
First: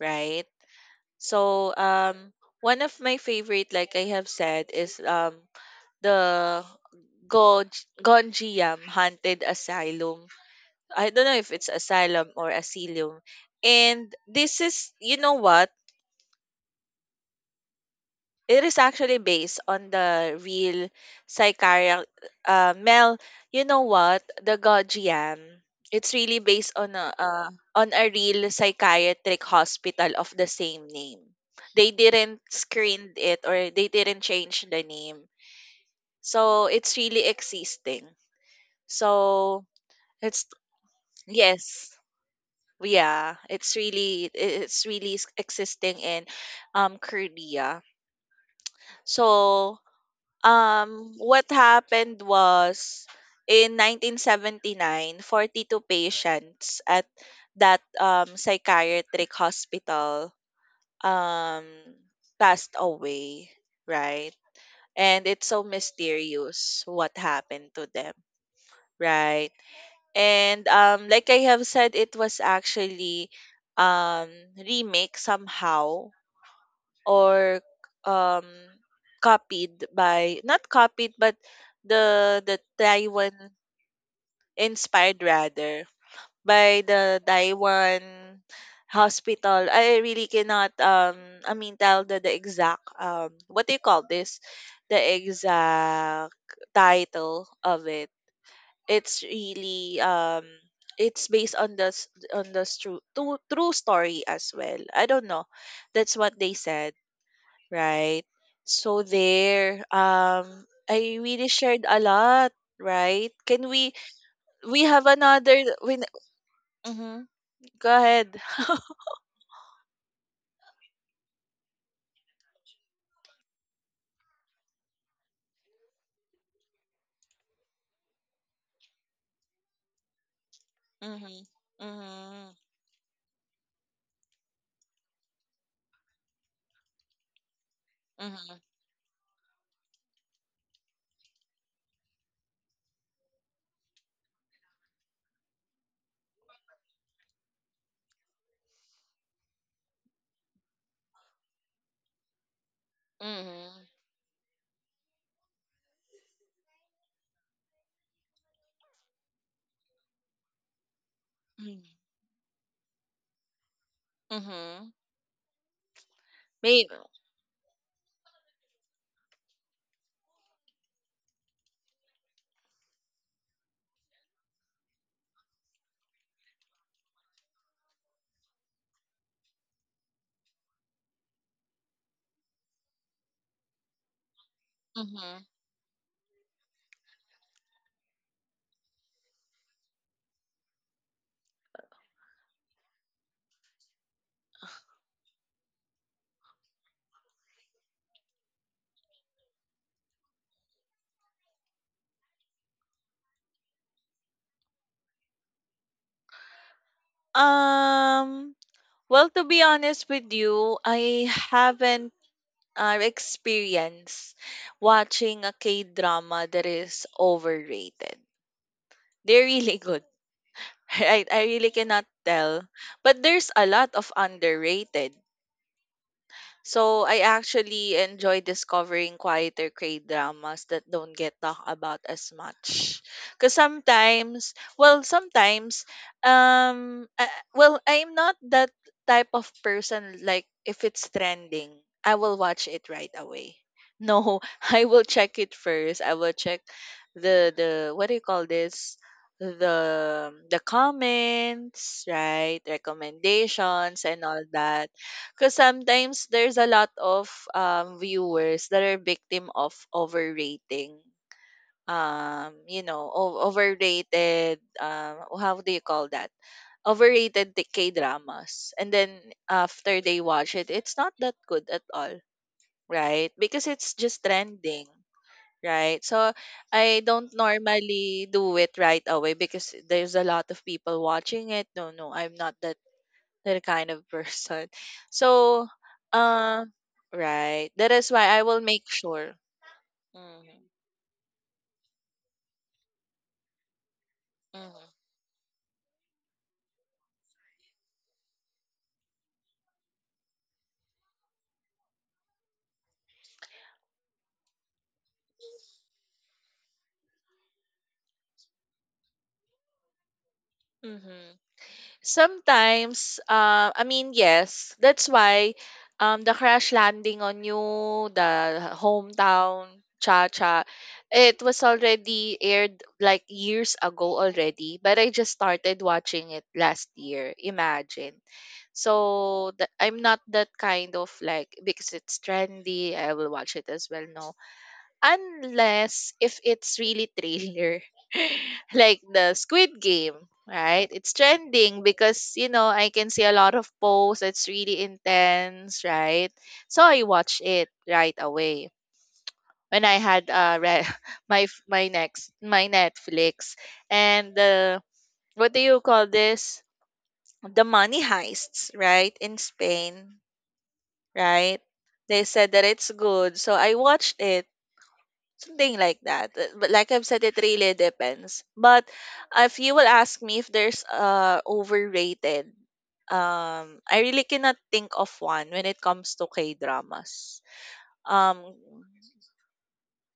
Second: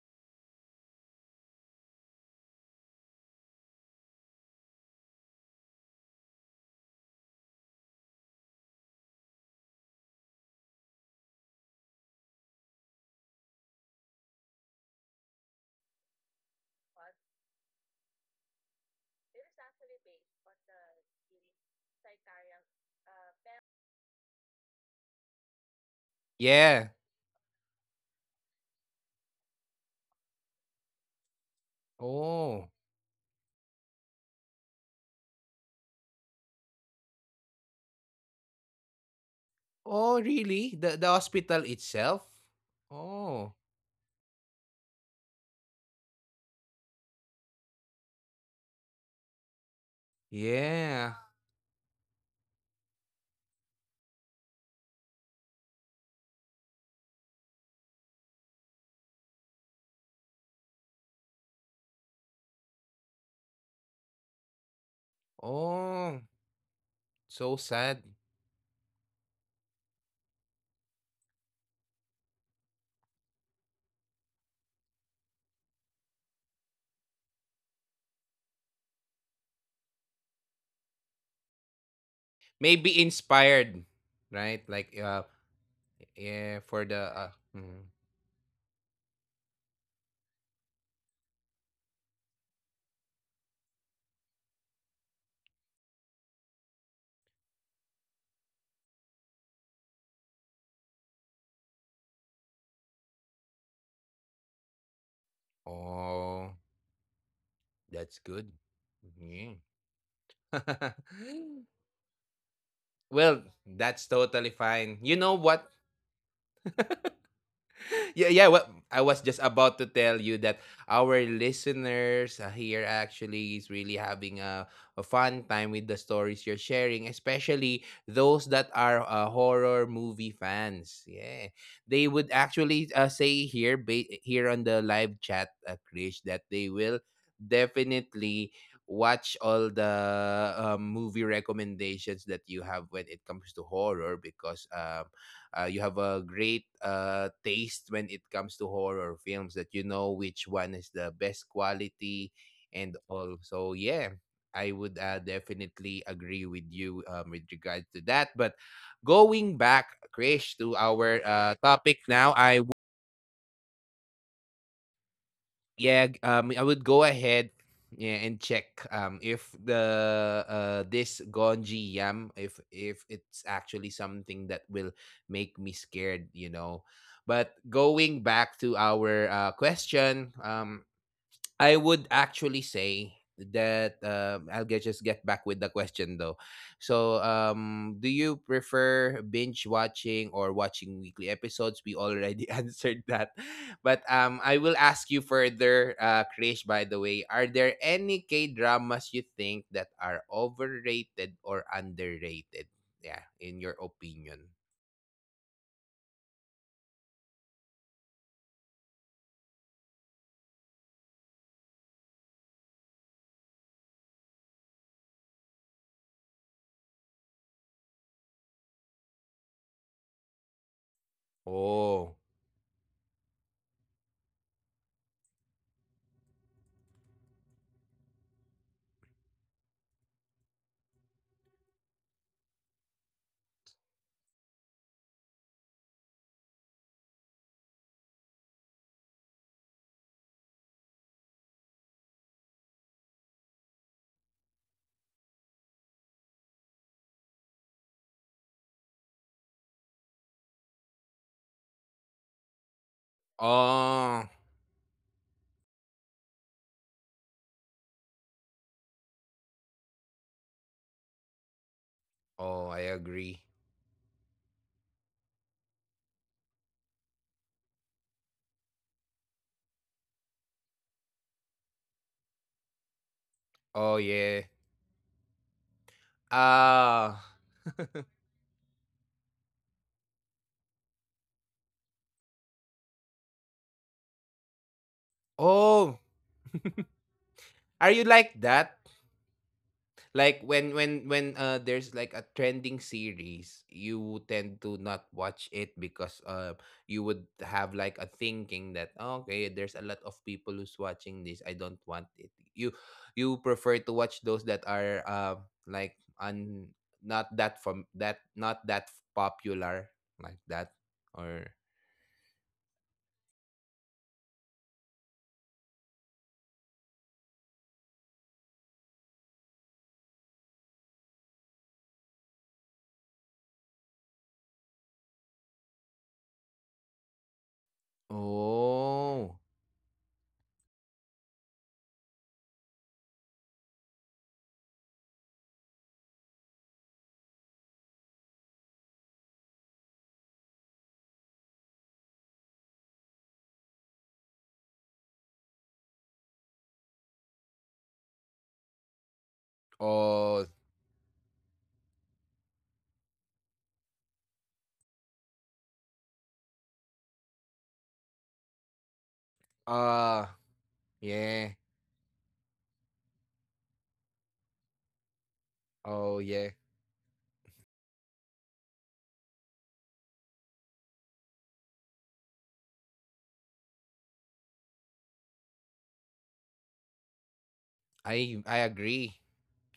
S1: right? So, one of my favorite, like I have said, is the Goj Gonjiam Haunted Asylum. I don't know if it's asylum or asylum. And this is, you know what? It is actually based on the real Sicaria. Mel, you know what? The Gojiam. It's really based
S2: Yeah.
S1: on a real psychiatric hospital of the same name. They didn't
S2: Oh.
S1: screen it or they didn't change the name. So it's really existing. So
S2: Oh,
S1: it's
S2: really? The hospital
S1: yes,
S2: itself?
S1: yeah,
S2: Oh.
S1: it's really existing in Korea. So
S2: Yeah.
S1: what happened was in 1979, 42 patients at that psychiatric hospital, um, passed away, right? And it's so
S2: Oh,
S1: mysterious what
S2: so
S1: happened to them,
S2: sad.
S1: right? And like I have said, it was actually, um, remake somehow or um copied by, not copied but the
S2: Maybe
S1: Taiwan,
S2: inspired, right? Like
S1: inspired rather, by
S2: yeah, for
S1: the
S2: the
S1: Taiwan hospital. I really cannot I mean tell the exact what do you call this? The exact title of it. It's really it's based on the on the true, true story as well. I don't know. That's what they
S2: Oh,
S1: said, right?
S2: that's good.
S1: So there,
S2: Yeah.
S1: I really shared a lot, right? Can
S2: Well, that's
S1: we
S2: totally
S1: have
S2: fine. You
S1: another
S2: know
S1: when
S2: what?
S1: mm-hmm. Go ahead.
S2: Yeah, yeah. Well, I was just about to tell you that our listeners here actually is really having a fun time with the stories you're sharing, especially those that are horror movie fans.
S1: Mm-hmm.
S2: Yeah, they
S1: Mm-hmm.
S2: would actually say here, here on the live chat, Krish, that they will
S1: Mm-hmm.
S2: definitely watch all the movie recommendations that you have when it comes to horror because you have a great taste when it comes to horror films that you know which one is the best quality and all.
S1: Mm-hmm.
S2: So yeah, I would definitely agree with you with regard to that. But going back, Krish, to our topic now,
S1: Mm-hmm. May
S2: I would go ahead, yeah, and check if the this Gonji yam if it's actually something that will make me scared, you know. But going back to our question, I would actually say that just
S1: mm-hmm.
S2: get back with the question though. So, do you prefer binge watching or watching weekly episodes? We already answered that, but I will ask you further, Krish. By the way, are there any K dramas you think that are overrated or underrated? Yeah, in your opinion.
S1: Um well, to be honest with you, I haven't experienced watching a K drama that is overrated. They're really good. I really cannot
S2: Oh,
S1: tell. But there's a lot of underrated. So I actually enjoy discovering quieter K-dramas that don't get talked about as much. Cause sometimes, um, uh, I'm not that type of person. Like if it's trending, I will watch it right away. No, I will check it first. I will check the what do you call this? The comments, right, recommendations and all
S2: oh,
S1: that, because sometimes there's a lot of viewers that are victim of overrating.
S2: oh, I agree.
S1: Overrated. How do you call that? Overrated K dramas, and then after they watch it, it's not that good at all, right? Because it's just
S2: Oh yeah.
S1: trending, right? So I don't
S2: Ah.
S1: normally do it right away because there's a lot of people watching it. No, no, I'm not that kind of person. So,
S2: Oh,
S1: uh, right. That is
S2: are
S1: why
S2: you
S1: I will
S2: like
S1: make
S2: that?
S1: sure. Mhm,
S2: Like when there's like a trending series, you
S1: mhm,
S2: tend to not watch it because you would have like a thinking that "Oh, okay, there's a lot of people who's watching this. I don't want it." You prefer to watch those that are like un not that from that not that popular like that
S1: mhm.
S2: or
S1: Sometimes, yes, that's why the crash landing on you, the hometown, cha cha, it was already aired like years ago already, but I just started watching it last year. Imagine. So that
S2: oh
S1: I'm not that kind of like because it's trendy, I will watch it as well. No, unless if it's really thriller, like the Squid Game, right? It's trending because, you know, I can see a lot of posts. It's really intense, right? So I watch it right away when I had
S2: oh
S1: my f- my next my Netflix, and the what do you call this? The money heists, right? In Spain,
S2: uh
S1: right?
S2: yeah
S1: They said that it's good, so I watched it, something like that.
S2: oh
S1: But
S2: yeah
S1: like I've said, it really depends. But if you will ask me if there's overrated, I really cannot think of one when it comes to K dramas. Um,
S2: I agree.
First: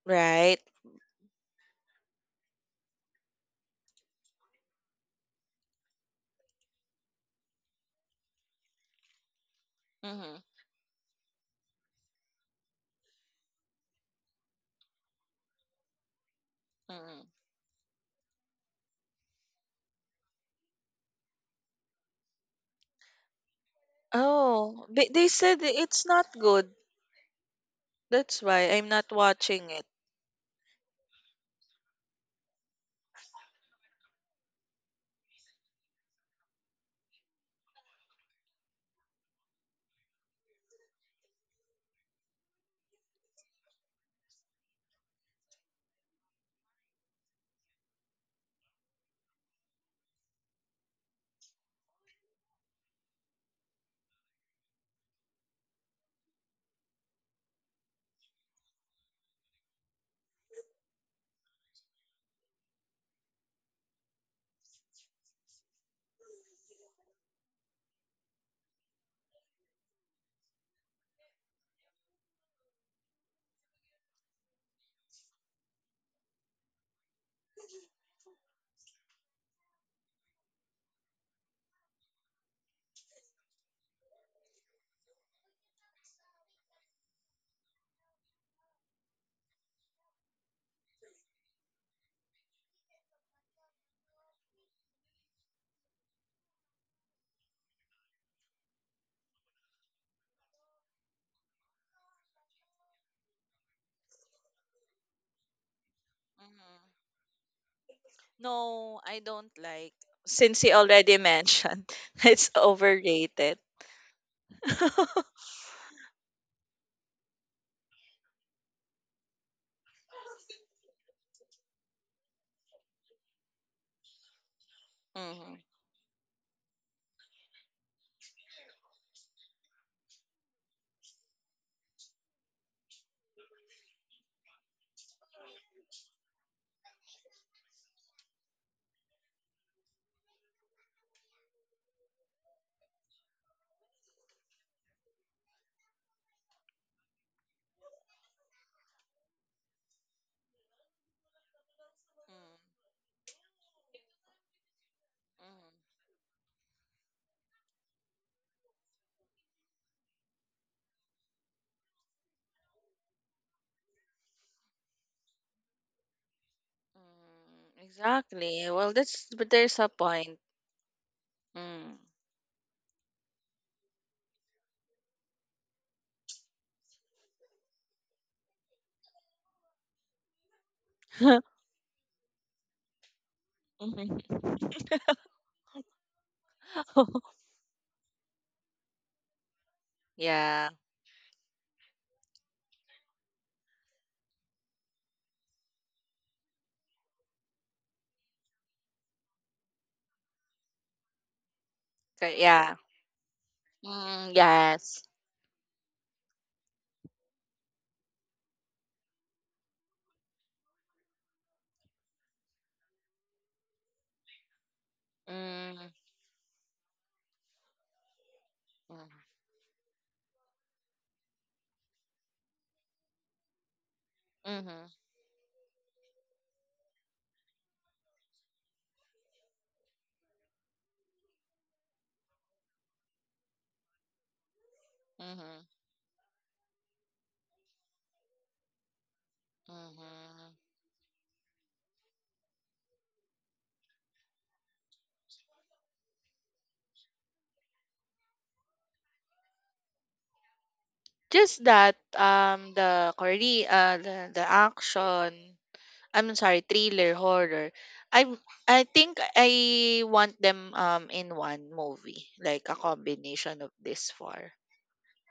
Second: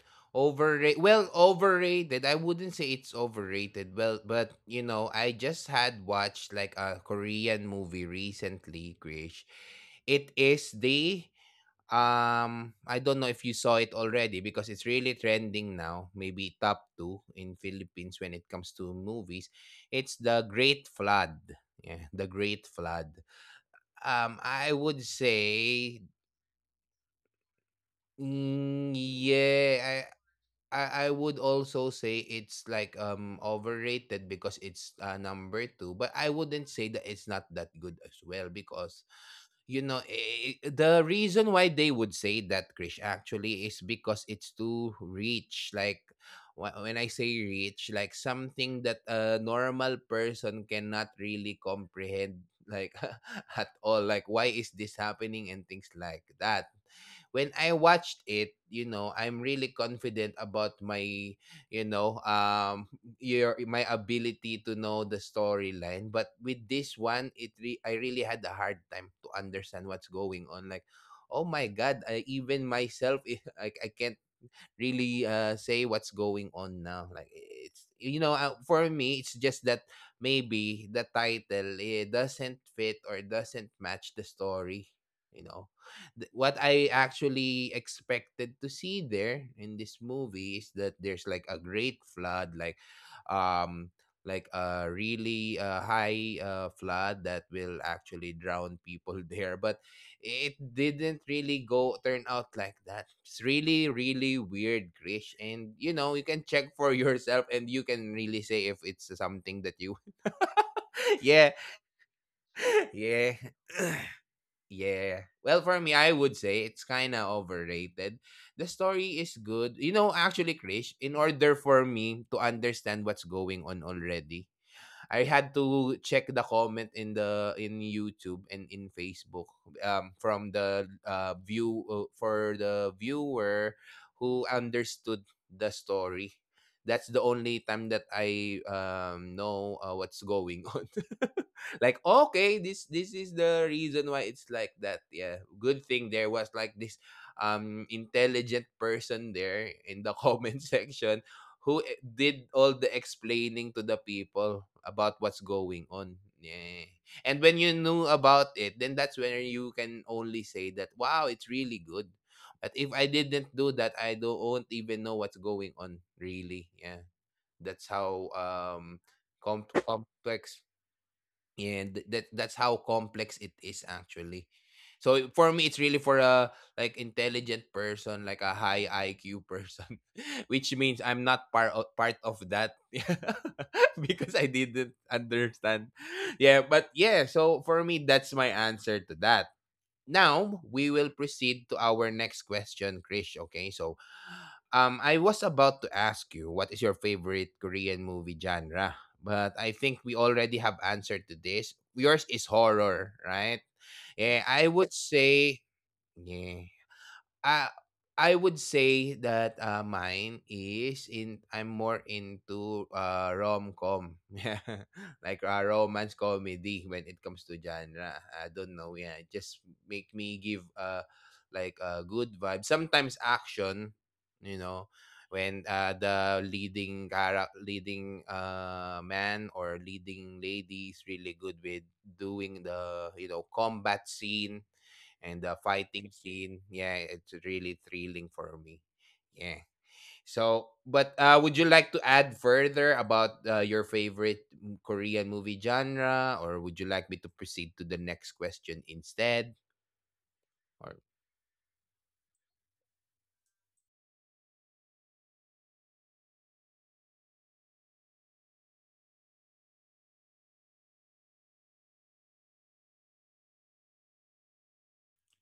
S1: right?
S2: Overrated. Well, overrated. I wouldn't say it's overrated. Well, but you know, I just had watched like a Korean movie recently, Krish. It
S1: Mm-hmm.
S2: is the I don't know if you saw it already because it's really trending now, maybe top 2
S1: Mm-hmm.
S2: in Philippines when it comes to movies. It's The Great Flood. Yeah, The Great Flood. Um, I
S1: Oh,
S2: would
S1: they said
S2: say
S1: it's not good. That's why I'm
S2: mm,
S1: not watching it.
S2: yeah, I would also say it's like overrated because it's number two, but I wouldn't say that it's not that good as well because you know the reason why they would say that, Krish, actually is because it's too rich, like when I say rich, like something that a normal person cannot really comprehend, like at all, like why is this happening and things like that. When I watched it, you know, I'm really confident about my you know your my ability to know the storyline, but with this one I really had a hard time to understand what's going on, like oh my god, I even myself I can't really say what's going on now. Like it's, you know, for me, it's just that maybe the title, it doesn't fit or doesn't match the story. You know, what I actually expected to see there in this movie is that there's like a great flood, um like a really high flood that will actually drown people there, but it didn't really go turn out like that. It's really, really weird, Krish. And you know, you can check
S1: Mhm.
S2: for yourself and you can really say if
S1: No,
S2: it's
S1: I don't
S2: something that you
S1: like. Since he already
S2: yeah.
S1: mentioned, it's
S2: Yeah.
S1: overrated.
S2: Yeah. Well, for me I would say it's kinda overrated. The story is good. You know, actually, Krish, in order for me to understand what's going on already, I had
S1: Mm-hmm.
S2: to check the comment in the in YouTube and in Facebook from the view for the viewer who understood the story. That's the only time that I know what's going on. Like okay, this is the reason why it's like that. Yeah, good thing there was like this intelligent person there in the comment section who did all
S1: Mm-hmm.
S2: the explaining to the people about what's going on. Yeah. And when you knew about it, then that's where you can only say that, wow, it's really good. But if I didn't do that, I don't won't even know what's going on, really. Yeah. That's
S1: Mm-hmm.
S2: how
S1: Exactly. Well, that's but
S2: com-
S1: there's a point.
S2: complex And
S1: Mm.
S2: that's how complex it is actually. So for me, it's really for a like intelligent person, like a high IQ person, which means I'm not part of that because
S1: Mhm.
S2: I didn't understand. Yeah, but yeah. So for me, that's my answer to that. Now
S1: Yeah.
S2: we will proceed to our next question, Krish. Okay, so I was about to ask you what is your favorite Korean movie genre, but I think we already have answered to this. Yours
S1: Okay,
S2: is
S1: yeah.
S2: horror, right?
S1: Mm,
S2: Yeah, I would
S1: yes.
S2: say yeah. I I would say that mine is in I'm more into rom com, yeah, like
S1: Mm,
S2: romance comedy when it comes to genre. I don't know, yeah, it
S1: mm,
S2: just make me give like a good vibe. Sometimes action, you know,
S1: mhm,
S2: when the leading leading man or leading lady is really good with doing the you know combat scene and the
S1: mhm,
S2: fighting scene. Yeah, it's really thrilling for me. Yeah.
S1: mhm.
S2: So, but would you like to add further about your favorite Korean movie genre, or would you like me to proceed to the next question instead? Or
S1: Just that the Korea the action, I'm sorry, thriller, horror, I I think I want them in one movie, like a combination of this four,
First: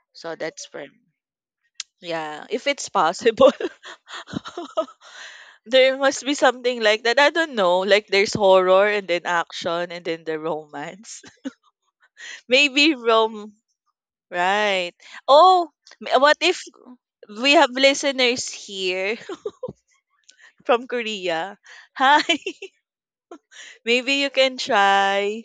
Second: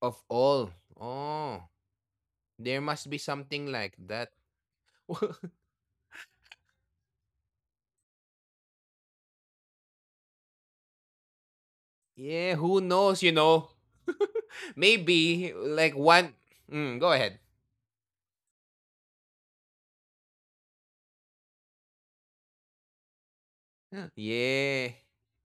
S2: of
S1: so that's
S2: all?
S1: for me.
S2: Oh,
S1: Yeah, if
S2: there
S1: it's
S2: must be
S1: possible.
S2: something like that.
S1: There must be something like that. I don't know. Like there's horror and then action and then the romance.
S2: Yeah, who
S1: Maybe
S2: knows? You
S1: rom
S2: know,
S1: right.
S2: maybe
S1: Oh,
S2: like one.
S1: what if
S2: Mm, go ahead.
S1: we have listeners here from Korea? Hi. Maybe you can
S2: Yeah.
S1: try.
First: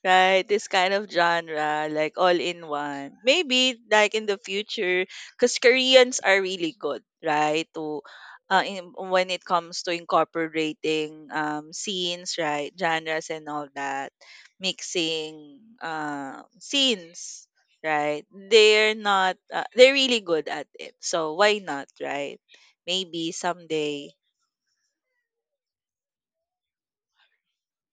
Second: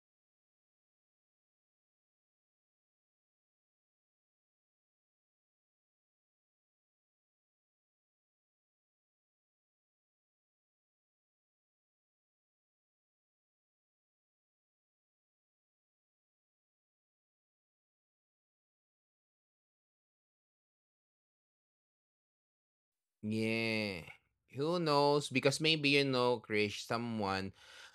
S1: Right, this kind of genre, like all in one. Maybe like in the future, because Koreans are really good, right? To when it comes to incorporating scenes, right, genres and all that, mixing scenes, right? They're not, they're really good at it. So why not, right? Maybe
S2: Yeah.
S1: someday.
S2: Who knows? Because maybe, you know, Krish, someone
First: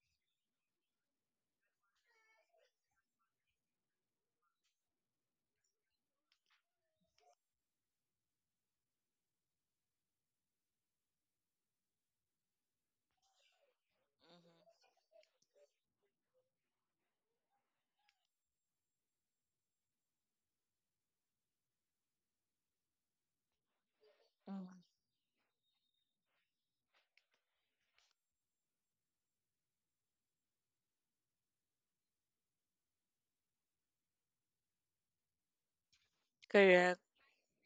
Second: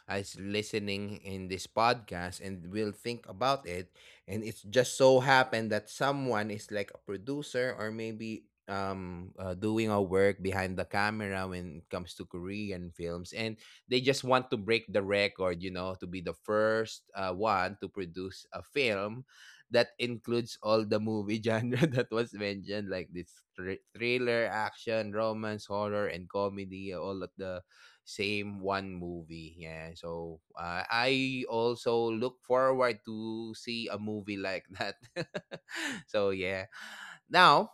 S2: is listening in this podcast and will think about it. And it's just so happened that someone is like a producer or maybe doing a work behind the camera when it comes to Korean films. And they just want to
S1: Mhm.
S2: break the record, you know, to be the first one to produce a film that includes all the movie genre that was mentioned, like this thriller,
S1: Mm,
S2: action, romance, horror, and comedy, all at the same one movie. Yeah, so I also look forward to see a movie like that. So yeah,
S1: correct.
S2: now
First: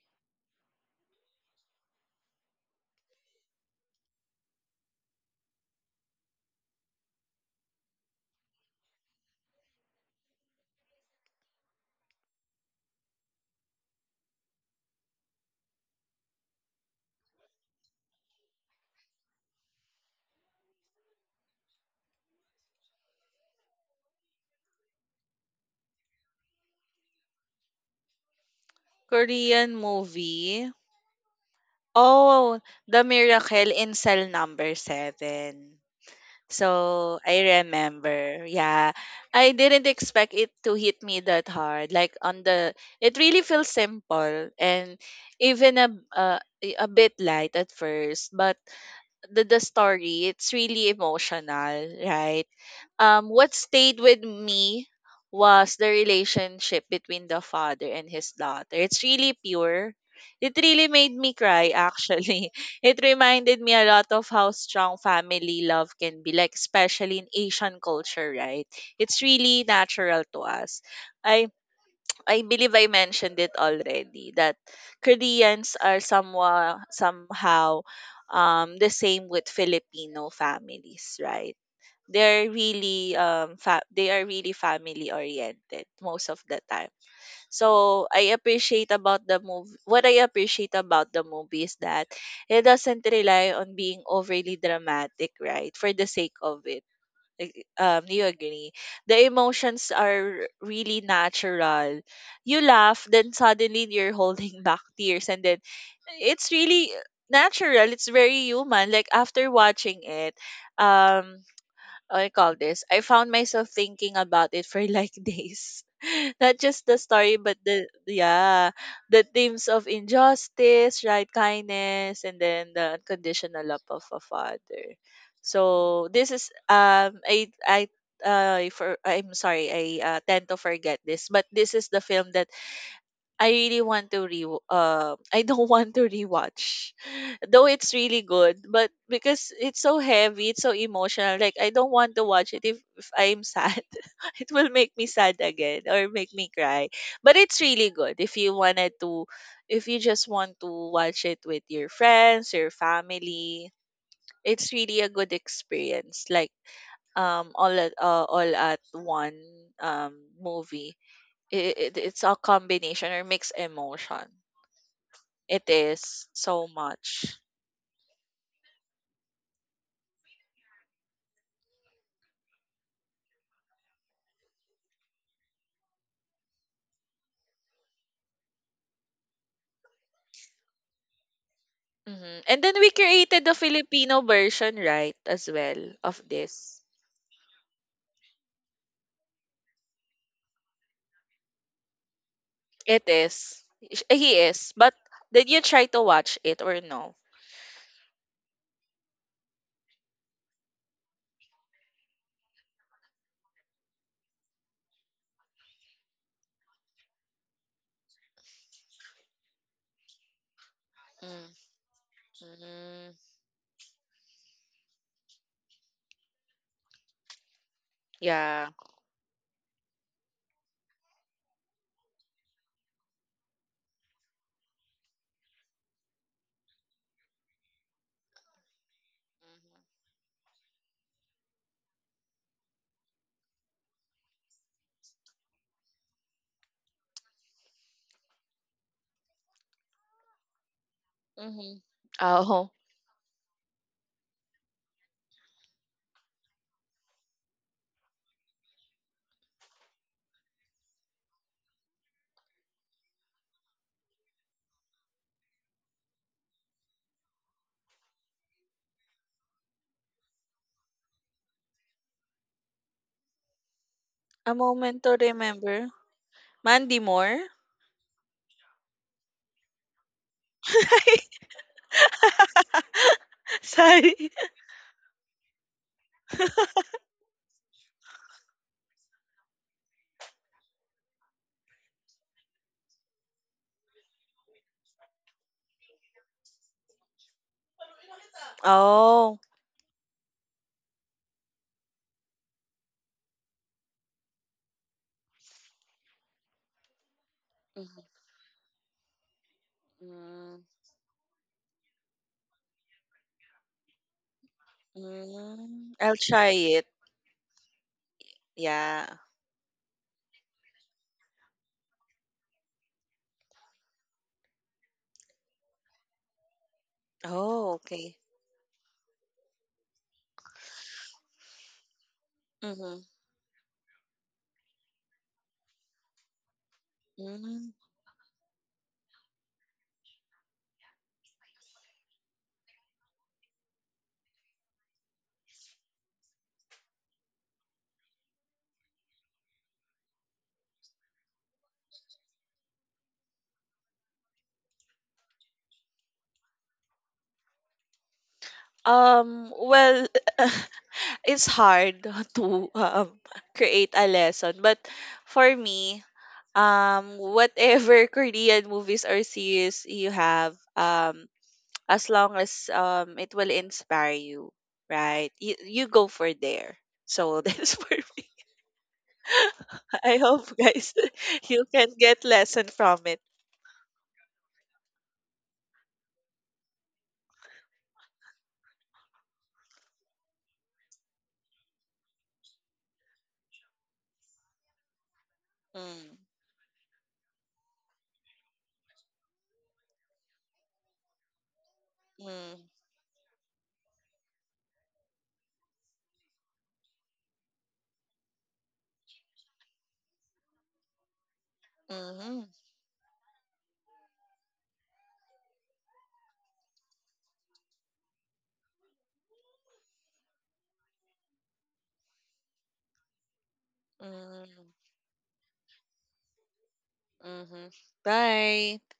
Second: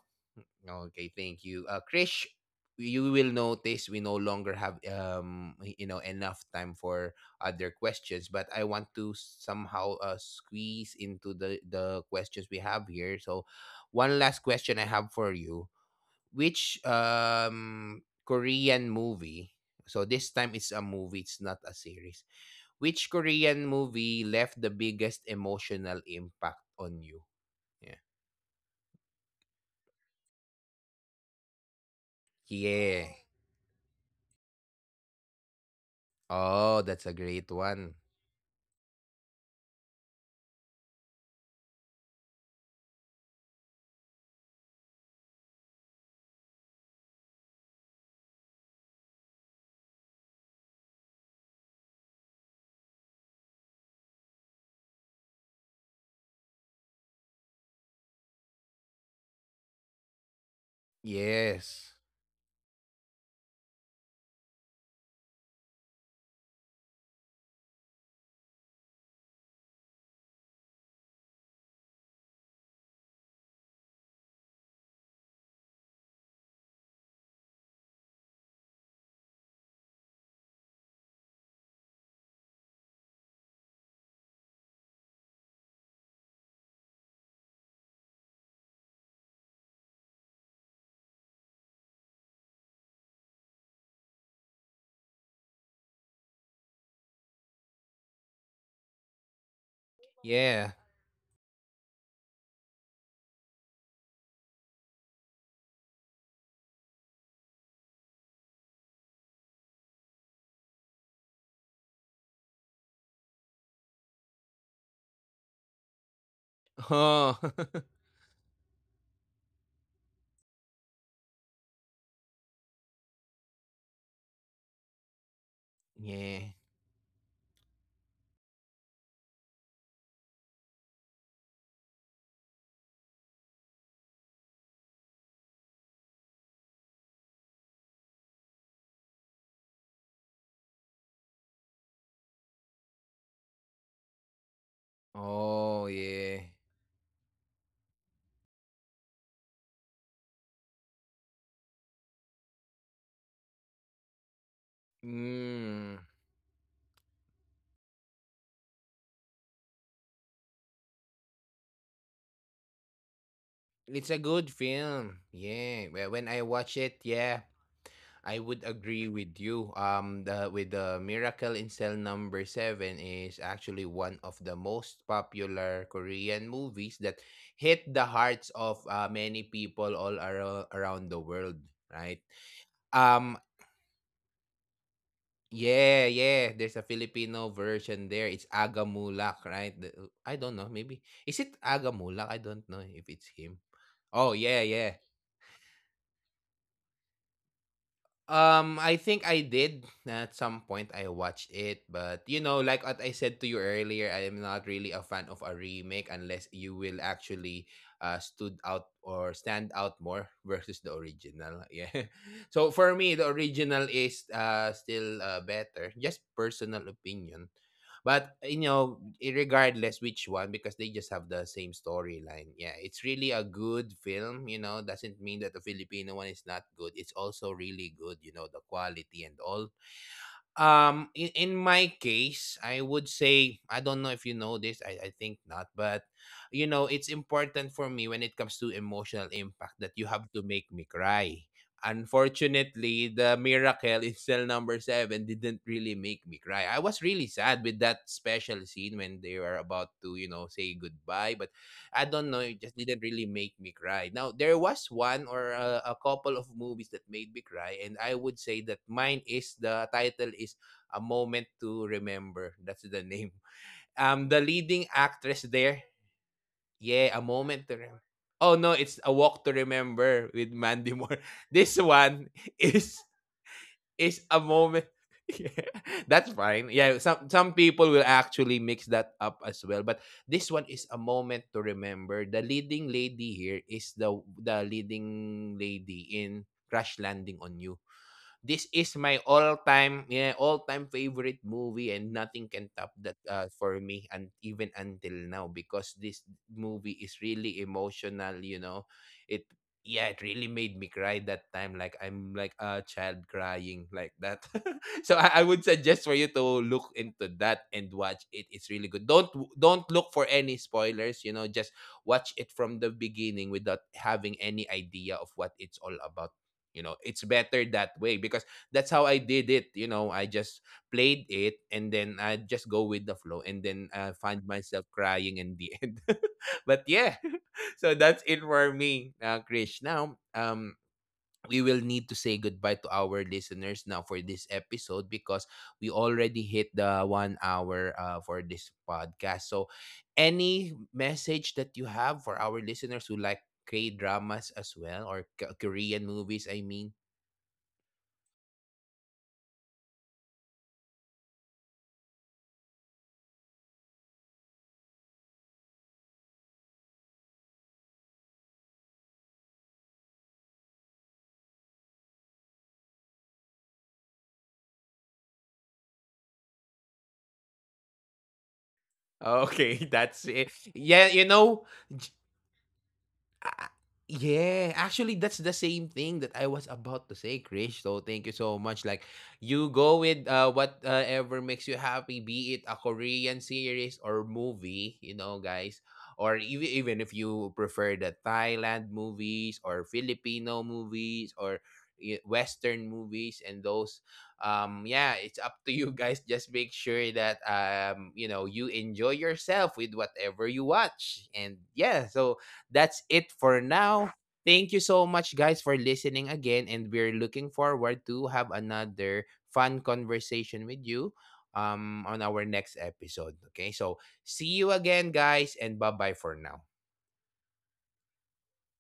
S2: okay, thank you. Krish, you will notice we no longer have enough time for other questions, but I want to somehow squeeze into the questions we have here. So, one last question I have for you: Which Korean movie? So this time it's a movie, it's not a series. Which Korean movie left the biggest emotional impact on you? Yeah.
S1: Korean movie. Oh, the
S2: Yeah.
S1: miracle in cell number 7.
S2: Oh, that's a
S1: So,
S2: great
S1: I
S2: one.
S1: remember. Yeah. I didn't expect it to hit me that hard. Like on the it really feels simple and even a bit light at first, but the story, it's really emotional, right? What stayed with me was the relationship between the father and his daughter. It's really pure. It really made me cry,
S2: Yes.
S1: actually. It reminded me a lot of how strong family love can be, like, especially in Asian culture, right? It's really natural to us. I I believe I mentioned it already that Koreans are somewhat somehow the same with Filipino families, right? They're really they are really family oriented most of the time, so I appreciate about the movie, what I appreciate about the movie is that it doesn't rely on being overly dramatic, right, for the sake of it. Like, do you agree, the emotions are
S2: Yeah.
S1: really natural, you laugh then suddenly you're holding back tears, and then it's really natural, it's very human. Like after watching it, um I call this, I found myself thinking about it for like days. Not just the story,
S2: Oh.
S1: but the yeah, the themes of injustice, right, kindness, and then the unconditional love of a father. So this is
S2: Yeah.
S1: I'm sorry, I tend to forget this, but this is the film that I really want to re I don't want to rewatch. Though it's really good, but because it's so heavy, it's so emotional, like I don't want to watch it if I'm sad. It will make me sad again
S2: Oh,
S1: or make
S2: yeah.
S1: me cry. But it's really good if you wanted to, if you just want to watch it with your friends, your family. It's really a good
S2: Mm.
S1: experience. Like all at one um movie, it's a combination or mixed
S2: It's a
S1: emotion.
S2: good film.
S1: It
S2: Yeah. Well, when
S1: is
S2: I
S1: so
S2: watch it,
S1: much.
S2: yeah, I would agree with you. The with the Miracle in Cell Number Seven is actually one of the most popular Korean movies that hit the hearts of many people around the world. Right.
S1: Mhm. And then we
S2: Um,
S1: created the Filipino version, right, as well
S2: yeah,
S1: of
S2: yeah. There's
S1: this.
S2: a Filipino version there. It's Agamulak, right? I don't know. Maybe is it Agamulak? I don't know
S1: It
S2: if it's
S1: is.
S2: him.
S1: He
S2: Oh yeah,
S1: is. But
S2: yeah.
S1: did you try to watch it or no?
S2: I think I did at some point. I watched it, but you know, like what I said to you earlier, I am not really a fan of a remake unless you will actually stood out or stand out more versus the original. Yeah. So for
S1: Mm-hmm.
S2: me, the original is still better. Just personal opinion. But
S1: Yeah.
S2: you know, regardless which one, because they just have the same storyline. Yeah, it's really a good film. You know, doesn't mean that the Filipino one is not good. It's also really good. You know, the quality and all. In my case, I would say I don't know if you know this. I think not, but you know, it's important for me when it comes to emotional impact that you have to make me cry.
S1: Mm-hmm. Oh,
S2: Unfortunately, the Miracle in Cell Number Seven didn't really make me cry. I was really sad with that special scene when they were about to, you know, say goodbye, but I don't know, it just didn't really make me cry. Now, there was one or a couple of movies that made me cry, and I would say that mine is the title is A Moment to Remember. That's the name. The
S1: a
S2: leading
S1: moment to
S2: actress
S1: remember.
S2: there,
S1: Mandy
S2: yeah, A
S1: Moore?
S2: Moment to Remember. Oh no, it's A Walk to Remember with Mandy Moore. This one is
S1: Sorry.
S2: is A Moment. Yeah, that's fine. Yeah, some people will actually mix that up as well, but this one is A Moment to Remember. The leading lady here is the leading lady in Crash Landing on You. This is
S1: Oh.
S2: my all-time yeah, all-time favorite movie, and nothing can top that for me, and even until now, because this movie is
S1: Mhm.
S2: really emotional, you know, it yeah, it really made me cry that time, like I'm like a child crying like that. So, I
S1: Mm,
S2: would
S1: I'll try
S2: suggest for you
S1: it.
S2: to look into that and watch it. It's
S1: Yeah.
S2: really good. Don't look for any spoilers, you know, just watch it from the beginning without having any idea of what it's all about. You know, it's
S1: Oh,
S2: better
S1: okay.
S2: that way because that's how I did it. You know, I just played it and then I
S1: Mm-hmm.
S2: just go with the flow, and then I find myself crying in the end. But yeah,
S1: Mm-hmm.
S2: so that's it for me, Krish. Now, um, we will need to say goodbye to our listeners now for this episode because we already hit the 1 hour for this podcast. So, any message that you have for our listeners who like K dramas as well or Korean movies, I mean,
S1: Well, it's hard to create a lesson, but for me, whatever Korean movies or series you have, as long as it will inspire you, right? You go for there. So that's for me.
S2: okay,
S1: I
S2: that's
S1: hope
S2: it.
S1: guys
S2: Yeah, you
S1: you
S2: know,
S1: can get lesson from it.
S2: ah, yeah, actually, that's the same thing that I was about to say, Krish. So thank you so much. Like, you go with whatever makes you happy, be it a Korean series or movie, you know, guys.
S1: Mm,
S2: Or even if you prefer the Thailand movies or Filipino movies or
S1: mm,
S2: Western movies and those, yeah, it's up to you guys. Just make sure that you know, you enjoy yourself with whatever you watch. And yeah,
S1: mm-hmm,
S2: so that's it for now. Thank you so much, guys, for listening again. And we're looking forward to have another fun conversation with you on our next episode. Okay, so
S1: mm,
S2: see you again, guys, and bye bye for now.
S1: mm-hmm. Bye.